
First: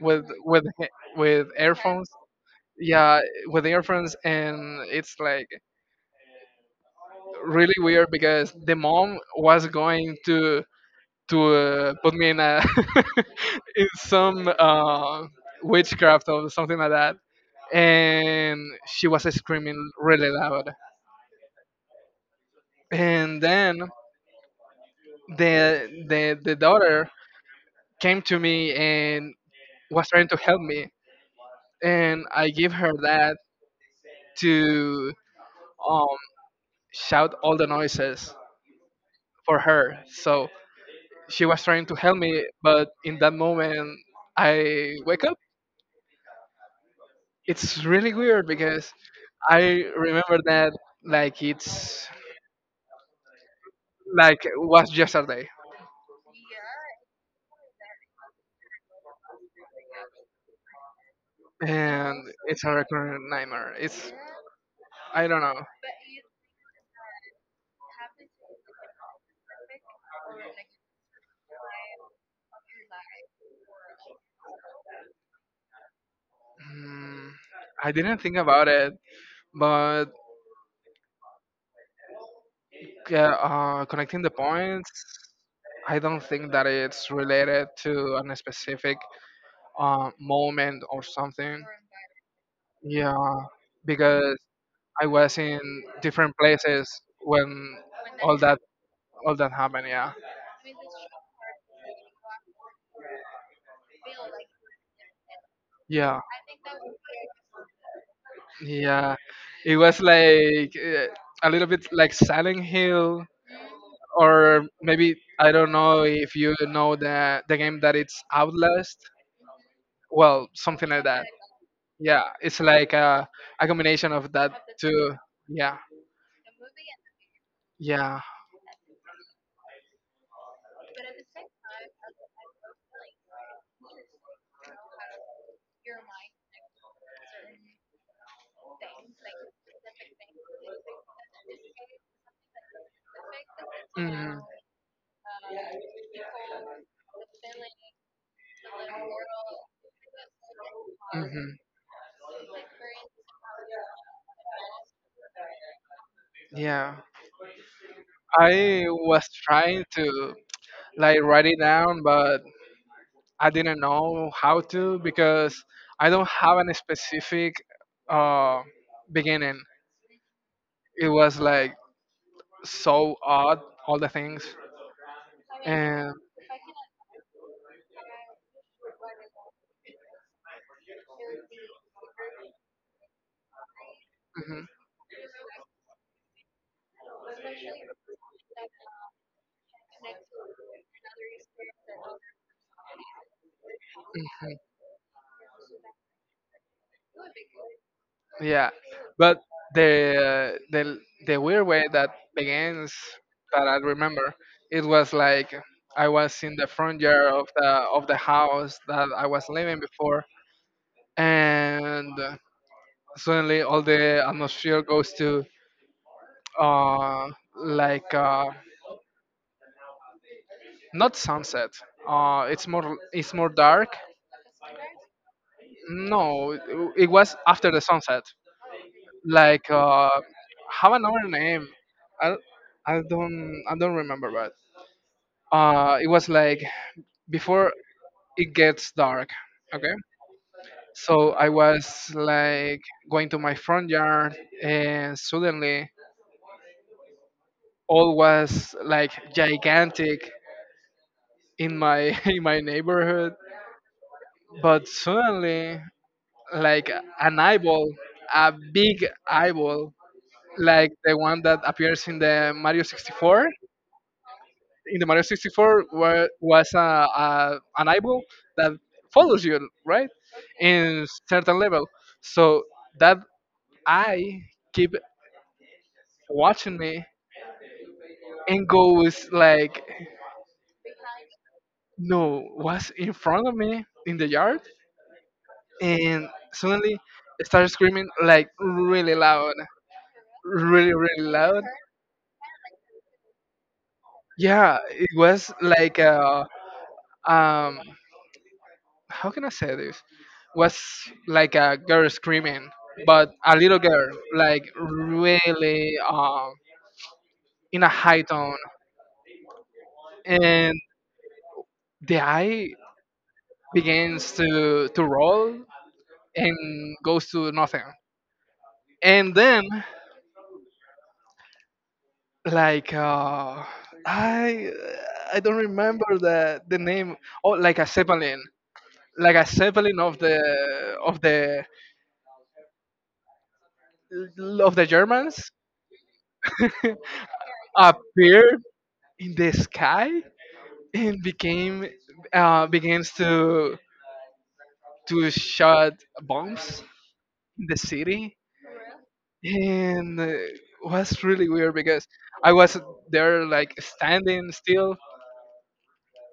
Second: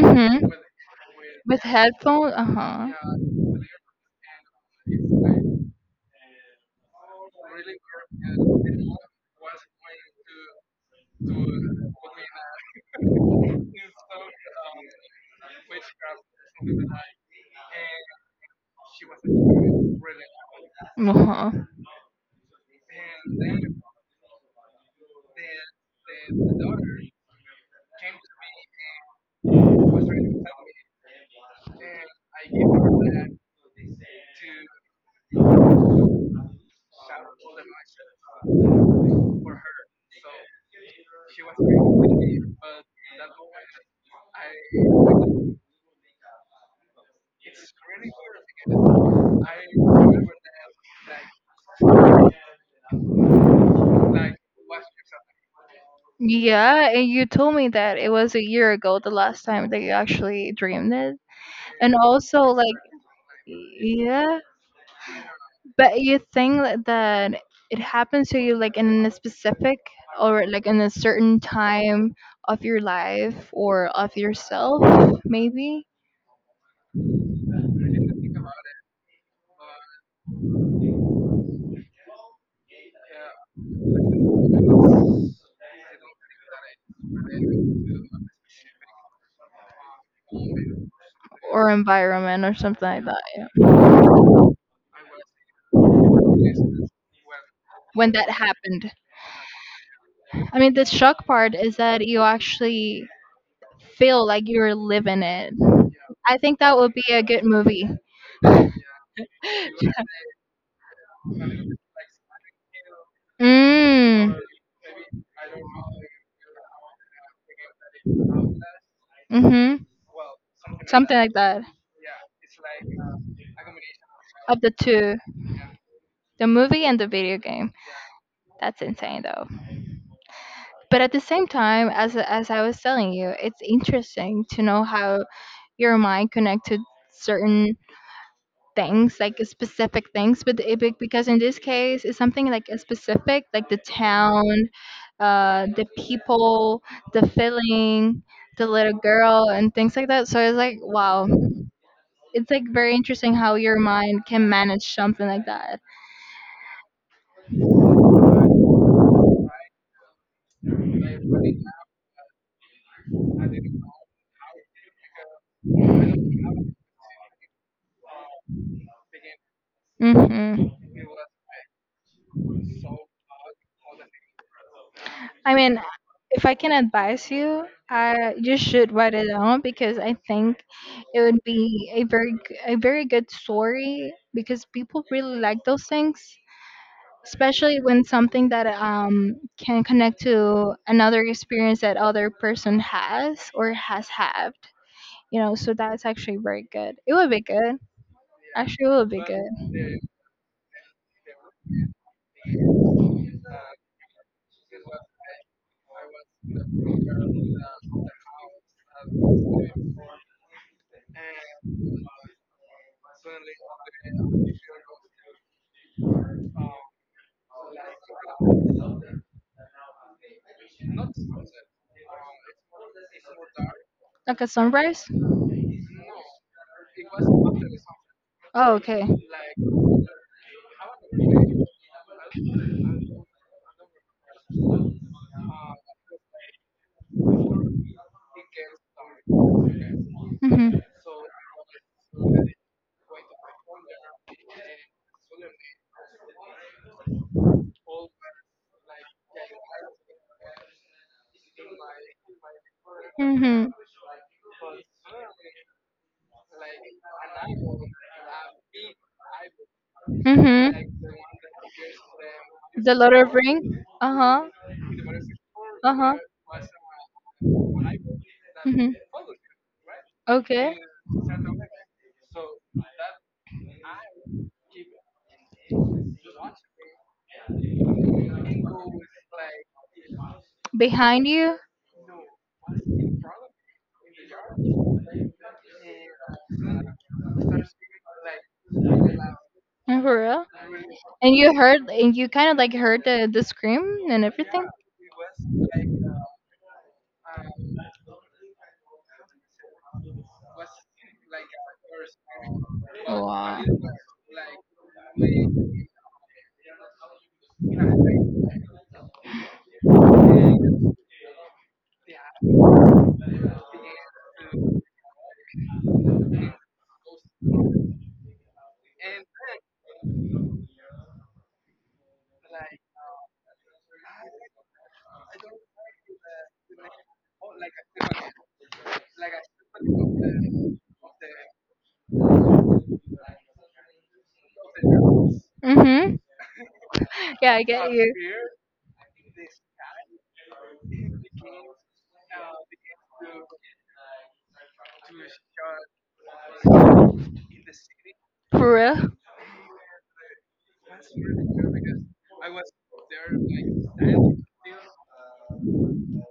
Speaker 1: with with he- with
Speaker 2: With
Speaker 1: earphones.
Speaker 2: headphones, uh-huh.
Speaker 1: Yeah, with earphones, and it's like really weird because the mom was going to put me in a in some witchcraft or something like that, and she was screaming really loud.
Speaker 2: Uh-huh.
Speaker 1: And then the daughter came to me and was trying to help me, and I give her that to um shout all the noises for her. So she was trying to help me, but in that moment I wake up. It's really weird because I remember that, like, it's like it was yesterday,
Speaker 2: Yeah, and you told me that it was a year ago the last time that you actually dreamed it. And
Speaker 1: and
Speaker 2: also
Speaker 1: it's a
Speaker 2: like
Speaker 1: recurring nightmare. It's
Speaker 2: Yeah,
Speaker 1: I don't know.
Speaker 2: but you think that it happens to you like in a specific or like in a certain time of your life or of yourself maybe?
Speaker 1: Mm, I didn't think about it, but yeah, connecting the points, I don't think that it's related to a specific moment or something.
Speaker 2: Or environment or something like
Speaker 1: Yeah,
Speaker 2: that. Yeah.
Speaker 1: because I was in different places when
Speaker 2: When that
Speaker 1: all that
Speaker 2: happened.
Speaker 1: all that happened. Yeah,
Speaker 2: I mean, the shock part is that you actually feel like you're living it.
Speaker 1: yeah,
Speaker 2: I think that would be a good movie.
Speaker 1: yeah. It was like a little bit like Silent Hill,
Speaker 2: Mm.
Speaker 1: or maybe I don't know if you know the game that it's Outlast,
Speaker 2: Mhm.
Speaker 1: well, something like
Speaker 2: Something
Speaker 1: that.
Speaker 2: like that.
Speaker 1: Yeah, it's like a combination of that
Speaker 2: Of the
Speaker 1: two.
Speaker 2: two,
Speaker 1: Yeah,
Speaker 2: the movie and the video game.
Speaker 1: yeah.
Speaker 2: That's insane though. But at the same time, as I was telling you, it's interesting to know how your mind connected certain things like specific things, but because in this case it's something like a specific, like the
Speaker 1: Mhm.
Speaker 2: town, the people, the feeling, the little girl, and things like that, so it's like, wow,
Speaker 1: Hmm.
Speaker 2: it's like very interesting how your mind can manage something like that.
Speaker 1: Yeah, I was trying to like write it down, but I didn't know how to because I don't have any specific uh, beginning.
Speaker 2: Mm-hmm.
Speaker 1: It was like so odd all the things,
Speaker 2: I mean,
Speaker 1: and
Speaker 2: if I can advise you, you should write it down because I think it would be a a very good story
Speaker 1: mhm,
Speaker 2: because people really like those things, especially when something that can connect to another experience that other person has or has had. You know, so that's actually very good. It would be good.
Speaker 1: yeah.
Speaker 2: Actually, it would be
Speaker 1: But
Speaker 2: good.
Speaker 1: the the the weird way that begins that I remember, it was like I was in the front yard of the house that I was living before, and suddenly all the atmosphere goes to uh like uh not sunset, it's more dark.
Speaker 2: Like a sunrise.
Speaker 1: No, it was after the sunset.
Speaker 2: Oh, okay.
Speaker 1: Like have another name. I I don't remember, but it was like before it gets dark. Okay,
Speaker 2: Mm-hmm.
Speaker 1: so I was like going to my front yard, and suddenly all was like gigantic in my in my neighborhood.
Speaker 2: Mm-hmm.
Speaker 1: But suddenly, like an eyeball, a big eyeball, like
Speaker 2: Mm-hmm.
Speaker 1: the one that appears in the Mario
Speaker 2: The Lord of
Speaker 1: 64,
Speaker 2: Ring. Uh huh.
Speaker 1: in the Mario 64
Speaker 2: Uh huh.
Speaker 1: was a an eyeball that
Speaker 2: Mm-hmm.
Speaker 1: follows you, right,
Speaker 2: Okay.
Speaker 1: in certain level. So that eye keep watching me and goes like,
Speaker 2: Behind you.
Speaker 1: no, what's in front of me in the yard? And suddenly started screaming like really loud,
Speaker 2: And for real.
Speaker 1: really really
Speaker 2: And you
Speaker 1: loud.
Speaker 2: heard, and you kind of like heard the scream and everything.
Speaker 1: Yeah, it was like a um how can I say this? Was like a girl screaming, but a
Speaker 2: Wow.
Speaker 1: little girl, like really in a high tone, and the eye begins to roll and goes to nothing, and then like I I don't remember the name. Oh, like a zeppelin, of the of the Germans
Speaker 2: Mm-hmm. Yeah, I get you.
Speaker 1: appeared in the sky, and became begins to shot bombs in the city.
Speaker 2: For real.
Speaker 1: And was really weird because I was there like standing still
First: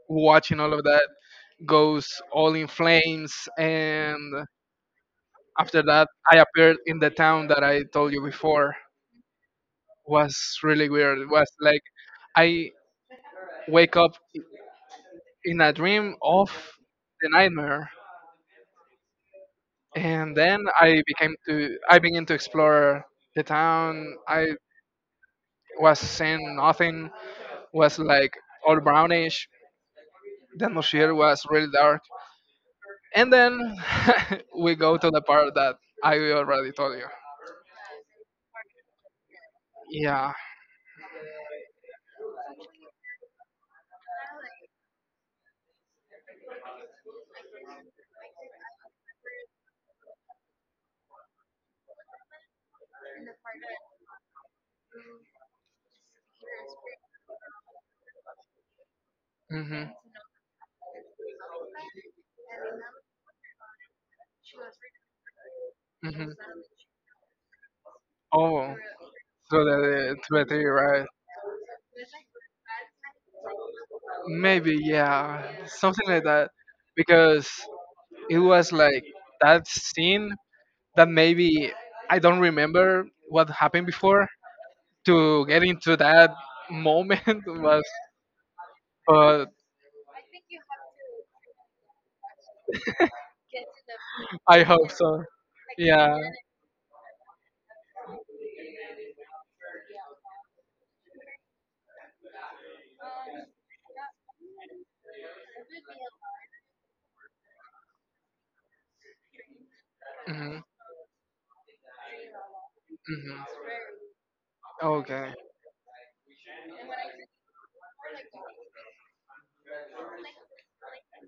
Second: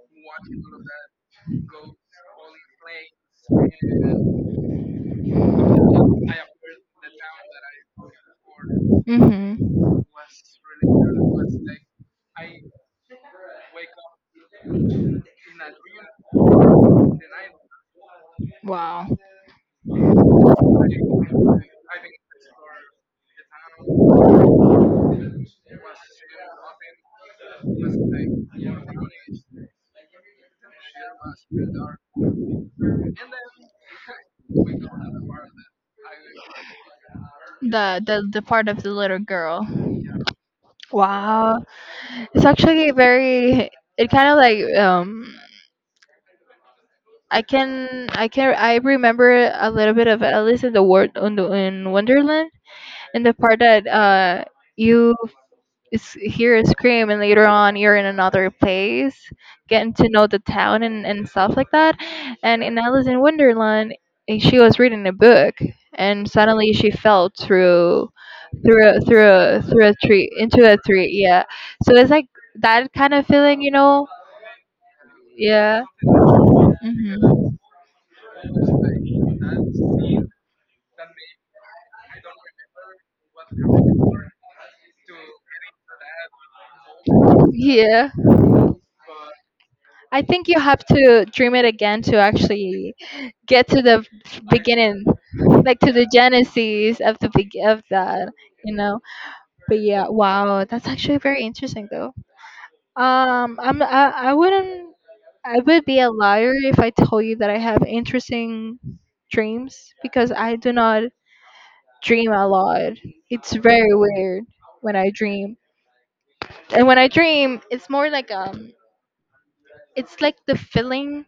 Speaker 1: watching all of that goes all in flames. And after that I appeared in the town that I told you before.
Speaker 2: Mm-hmm.
Speaker 1: Was really weird. It was like I wake up in a dream of the nightmare,
Speaker 2: Wow.
Speaker 1: and then I began to explore the town. I was seeing nothing, was like all brownish. The atmosphere was really dark, and then we go to the part that I already told you.
Speaker 2: The part of the little girl.
Speaker 1: Yeah.
Speaker 2: Wow, it's actually very. It kind of like, I remember a little bit of Alice in the World in, the, in Wonderland. In the part that you hear a scream, and later on you're in another place,
Speaker 1: Hmm.
Speaker 2: getting to know the town and stuff like that. And in Alice in Wonderland, eh, she was reading a book
Speaker 1: Hmm.
Speaker 2: and suddenly she fell through
Speaker 1: Oh,
Speaker 2: through a, through a,
Speaker 1: so
Speaker 2: through a
Speaker 1: the
Speaker 2: tree
Speaker 1: to the
Speaker 2: into
Speaker 1: theory,
Speaker 2: a
Speaker 1: right?
Speaker 2: tree. Yeah, so it's like that kind of feeling.
Speaker 1: Maybe yeah,
Speaker 2: Yeah.
Speaker 1: something like that, because
Speaker 2: Hmm.
Speaker 1: it was like that scene that maybe I don't remember what happened before to get into that moment was,
Speaker 2: Yeah.
Speaker 1: but
Speaker 2: I think you have to dream it again to actually get to the
Speaker 1: I hope
Speaker 2: beginning,
Speaker 1: so.
Speaker 2: like to the
Speaker 1: Yeah.
Speaker 2: genesis of the beg of that, you know. But yeah, wow, that's actually very interesting though. Um, I'm I, I wouldn't I would be a liar if I told you that I have interesting dreams because I
Speaker 1: Hmm.
Speaker 2: do not dream a lot. It's
Speaker 1: Hmm.
Speaker 2: very weird when I
Speaker 1: Okay.
Speaker 2: dream. And when I dream, it's more like it's like the feeling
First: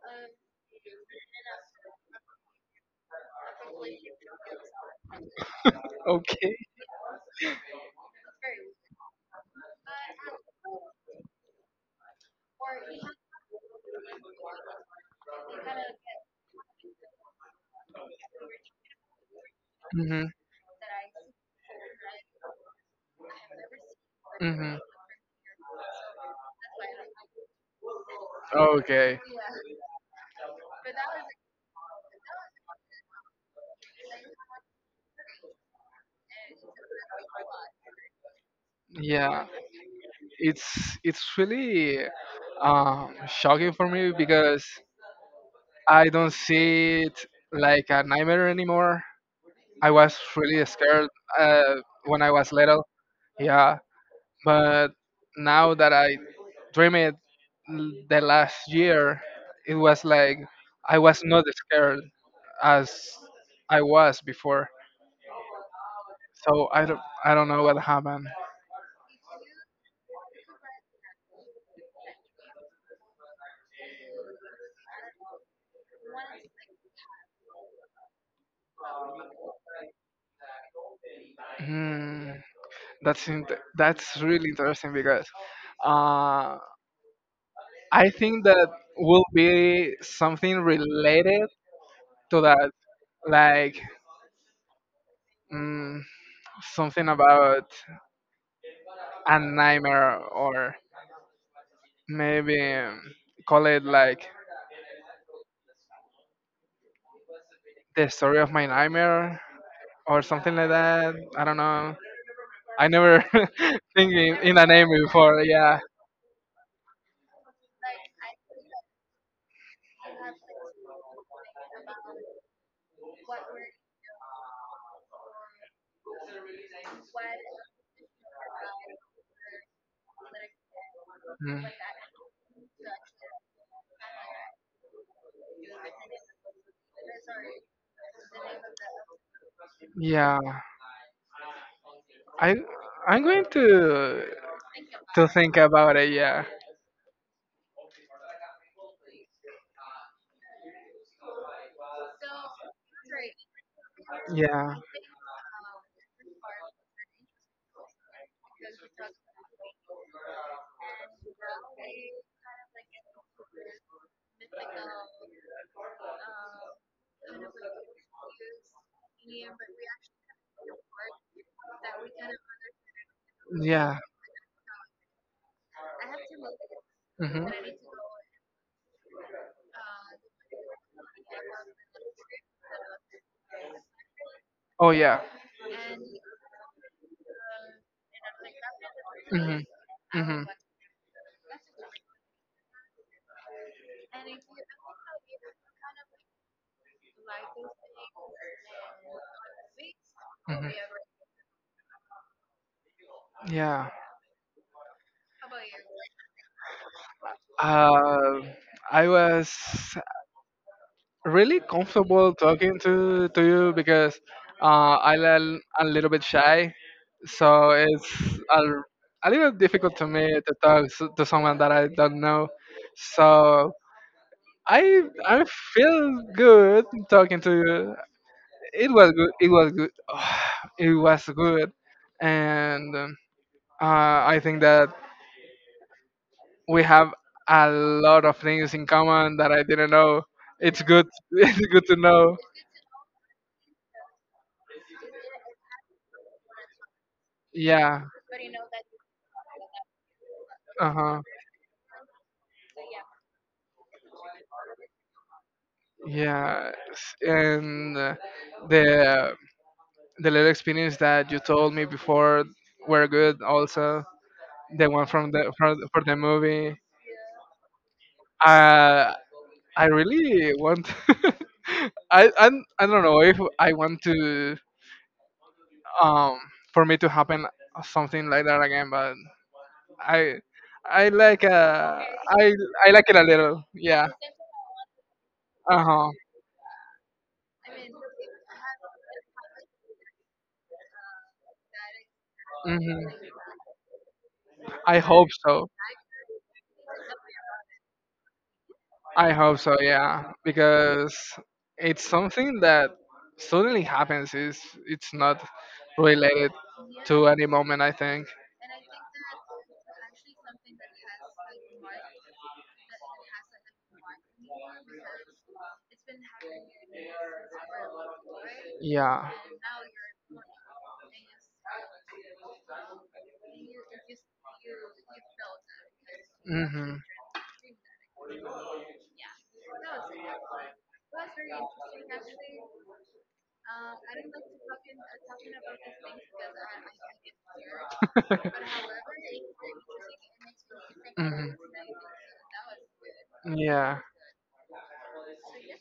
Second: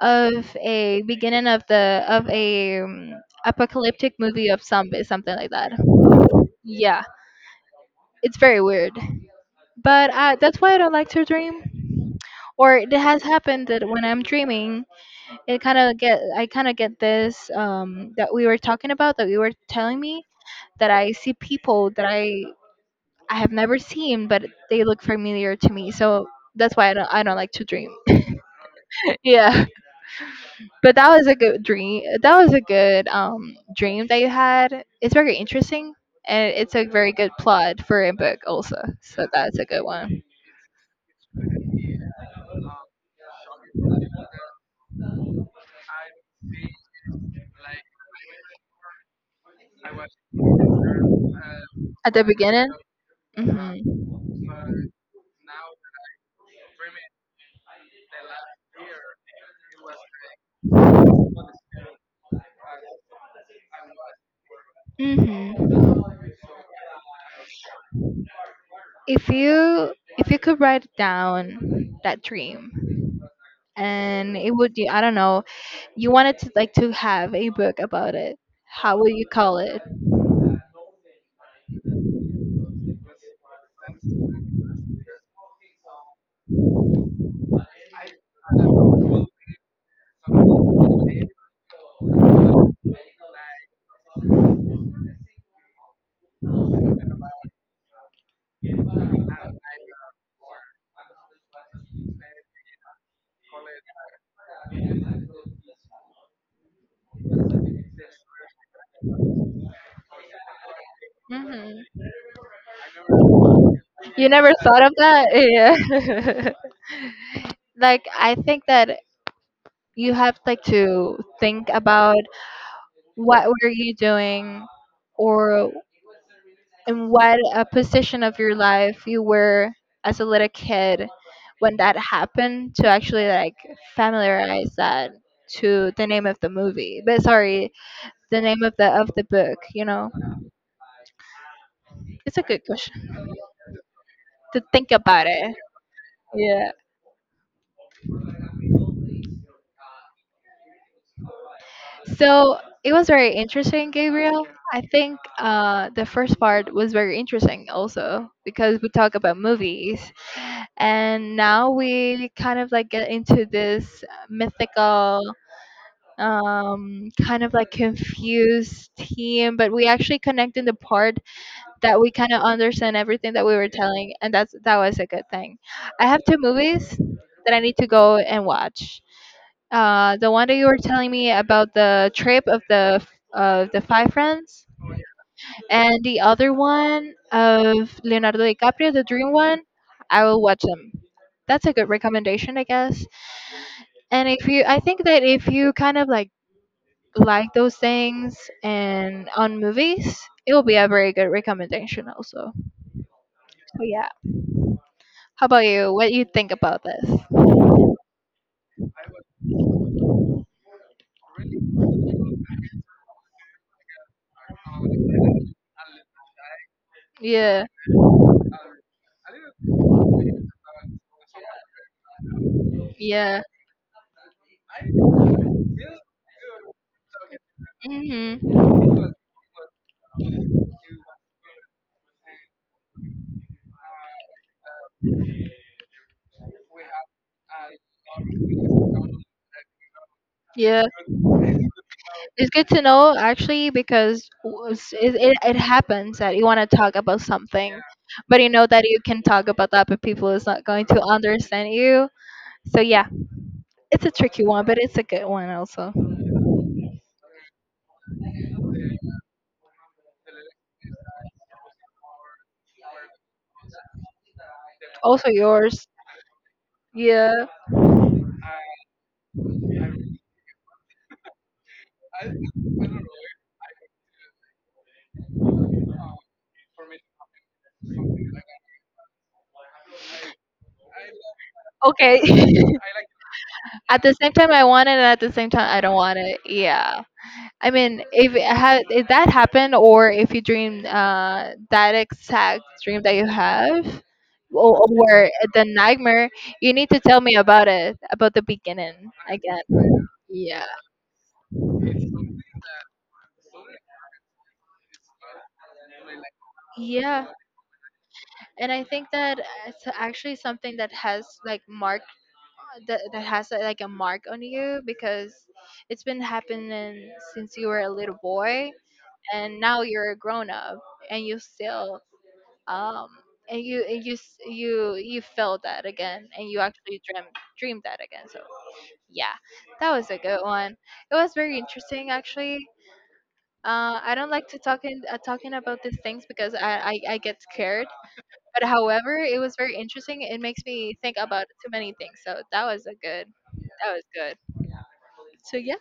Speaker 2: of a beginning of the of a apocalyptic movie of zombie, something like that.
Speaker 1: Okay.
Speaker 2: Yeah, it's very weird. But I, that's why I don't like to dream. Or it has happened that when I'm dreaming, it kind of get I kind of get this that we were talking about that you were telling me
Speaker 1: Hmm.
Speaker 2: that I see people that I have never seen, but
Speaker 1: Hmm.
Speaker 2: they look familiar to me. So that's why I don't like to dream.
Speaker 1: Okay.
Speaker 2: Yeah. But that was a good dream. That was a good dream that you had. It's very interesting, and it's a very good plot for a book also. So
Speaker 1: Yeah.
Speaker 2: that's a good one.
Speaker 1: It's really shocking for me because I don't see it like a nightmare anymore. I was really scared uh,
Speaker 2: At
Speaker 1: when
Speaker 2: the
Speaker 1: I was
Speaker 2: beginning.
Speaker 1: little. Yeah,
Speaker 2: Mhm.
Speaker 1: but now that I dream it the last year, it was like I was not scared as I was before.
Speaker 2: Mhm.
Speaker 1: So I don't know what happened.
Speaker 2: If you if you could write down that dream, and it would be, I don't know, you wanted to like to have a book about it, how would you call it?
Speaker 1: Hmm, that's in- that's really interesting because uh, I think that will be something related to that, like mm, something about a nightmare, or maybe call it like the story of my nightmare, or something like that. I don't
Speaker 2: Hmm.
Speaker 1: know. I never think
Speaker 2: You never
Speaker 1: in a
Speaker 2: thought of
Speaker 1: name
Speaker 2: that.
Speaker 1: before. Yeah.
Speaker 2: Yeah. Like, I think that you have like to think about what were you doing, or in what a position of your life you were as a little kid
Speaker 1: Mm.
Speaker 2: when that happened, to actually like familiarize that to the name of the movie, but sorry, the name of the book.
Speaker 1: Yeah.
Speaker 2: It's a
Speaker 1: I
Speaker 2: good question
Speaker 1: I'm going
Speaker 2: to think about
Speaker 1: to
Speaker 2: it.
Speaker 1: think about it. Yeah.
Speaker 2: Yeah. So it was very interesting, Gabriel.
Speaker 1: Yeah.
Speaker 2: I think the first part was very interesting also because we talk about movies, and now we kind of like get into this mythical kind of like confused team, but we actually connect in the part that we kind of understand everything that we were
Speaker 1: Yeah.
Speaker 2: telling, and that was a good thing. I have two movies
Speaker 1: Hmm.
Speaker 2: that I need to go and watch, the one that you were telling me about, the trip of the five friends,
Speaker 1: Oh yeah.
Speaker 2: and the other one of Leonardo DiCaprio, the Dream
Speaker 1: Hmm.
Speaker 2: one. I will
Speaker 1: Hmm.
Speaker 2: watch them. That's a good recommendation, I guess. And if you, I think that if you kind of like those things and on movies, it will be a very good recommendation also. So
Speaker 1: Yeah.
Speaker 2: yeah. How about you? What do you think about this?
Speaker 1: Uh, I was really comfortable talking to you because I'm a little bit shy,
Speaker 2: Yeah.
Speaker 1: so it's a, a little difficult to me to talk to someone that I don't know.
Speaker 2: Yeah.
Speaker 1: So I feel good talking to you.
Speaker 2: Mhm.
Speaker 1: It was good. It was good. It was good, and I think that we have a lot of things in common that I didn't know. It's
Speaker 2: Yeah.
Speaker 1: good. It's good to know.
Speaker 2: It's good to know actually because it happens that you want to talk about something,
Speaker 1: Yeah.
Speaker 2: but you know that you can talk about that, but people is not going
Speaker 1: Uh
Speaker 2: to
Speaker 1: huh.
Speaker 2: understand you. So yeah, it's a tricky one, but it's a good one also.
Speaker 1: Yeah. And the little experience that you told me before were good. Also, the one
Speaker 2: Also
Speaker 1: from the from
Speaker 2: yours,
Speaker 1: for the movie.
Speaker 2: yeah.
Speaker 1: Uh, I really want. I, I I don't know if I want to um for me to happen something like that again. But I I like
Speaker 2: Okay.
Speaker 1: i it a little,
Speaker 2: At
Speaker 1: yeah.
Speaker 2: the same time, I want it, and at the same time, I don't
Speaker 1: Uh-huh.
Speaker 2: want it. Yeah. I mean, if it had if that happened, or if you dream that exact dream
Speaker 1: Hmm.
Speaker 2: that you have, or,
Speaker 1: I hope
Speaker 2: or the
Speaker 1: so.
Speaker 2: nightmare, you need to tell me about it, about the beginning again.
Speaker 1: Yeah,
Speaker 2: Yeah.
Speaker 1: because it's something that suddenly happens, is it's not related to
Speaker 2: Yeah,
Speaker 1: any moment, I think.
Speaker 2: and I think that it's actually something that has like mark that has like a mark on you because it's been happening since you were a little boy,
Speaker 1: Yeah.
Speaker 2: and now you're a grown up, and you still um and you s- you felt that again, and you
Speaker 1: Hmm. Mhm.
Speaker 2: actually dreamt dreamed that again. So yeah, that was a good one. It was very interesting actually. I don't like to talking about these things because I get scared. But however, it was very interesting. It makes me think about too many things. So that
Speaker 1: Yeah.
Speaker 2: was good. So yeah,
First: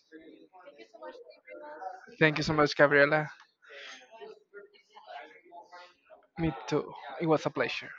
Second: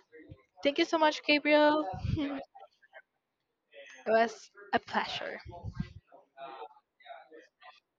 Speaker 2: thank you so much, Gabriel.
Speaker 1: Thank you so much, Gabriela.
Speaker 2: It was a pleasure.
Speaker 1: Me too. It was a pleasure.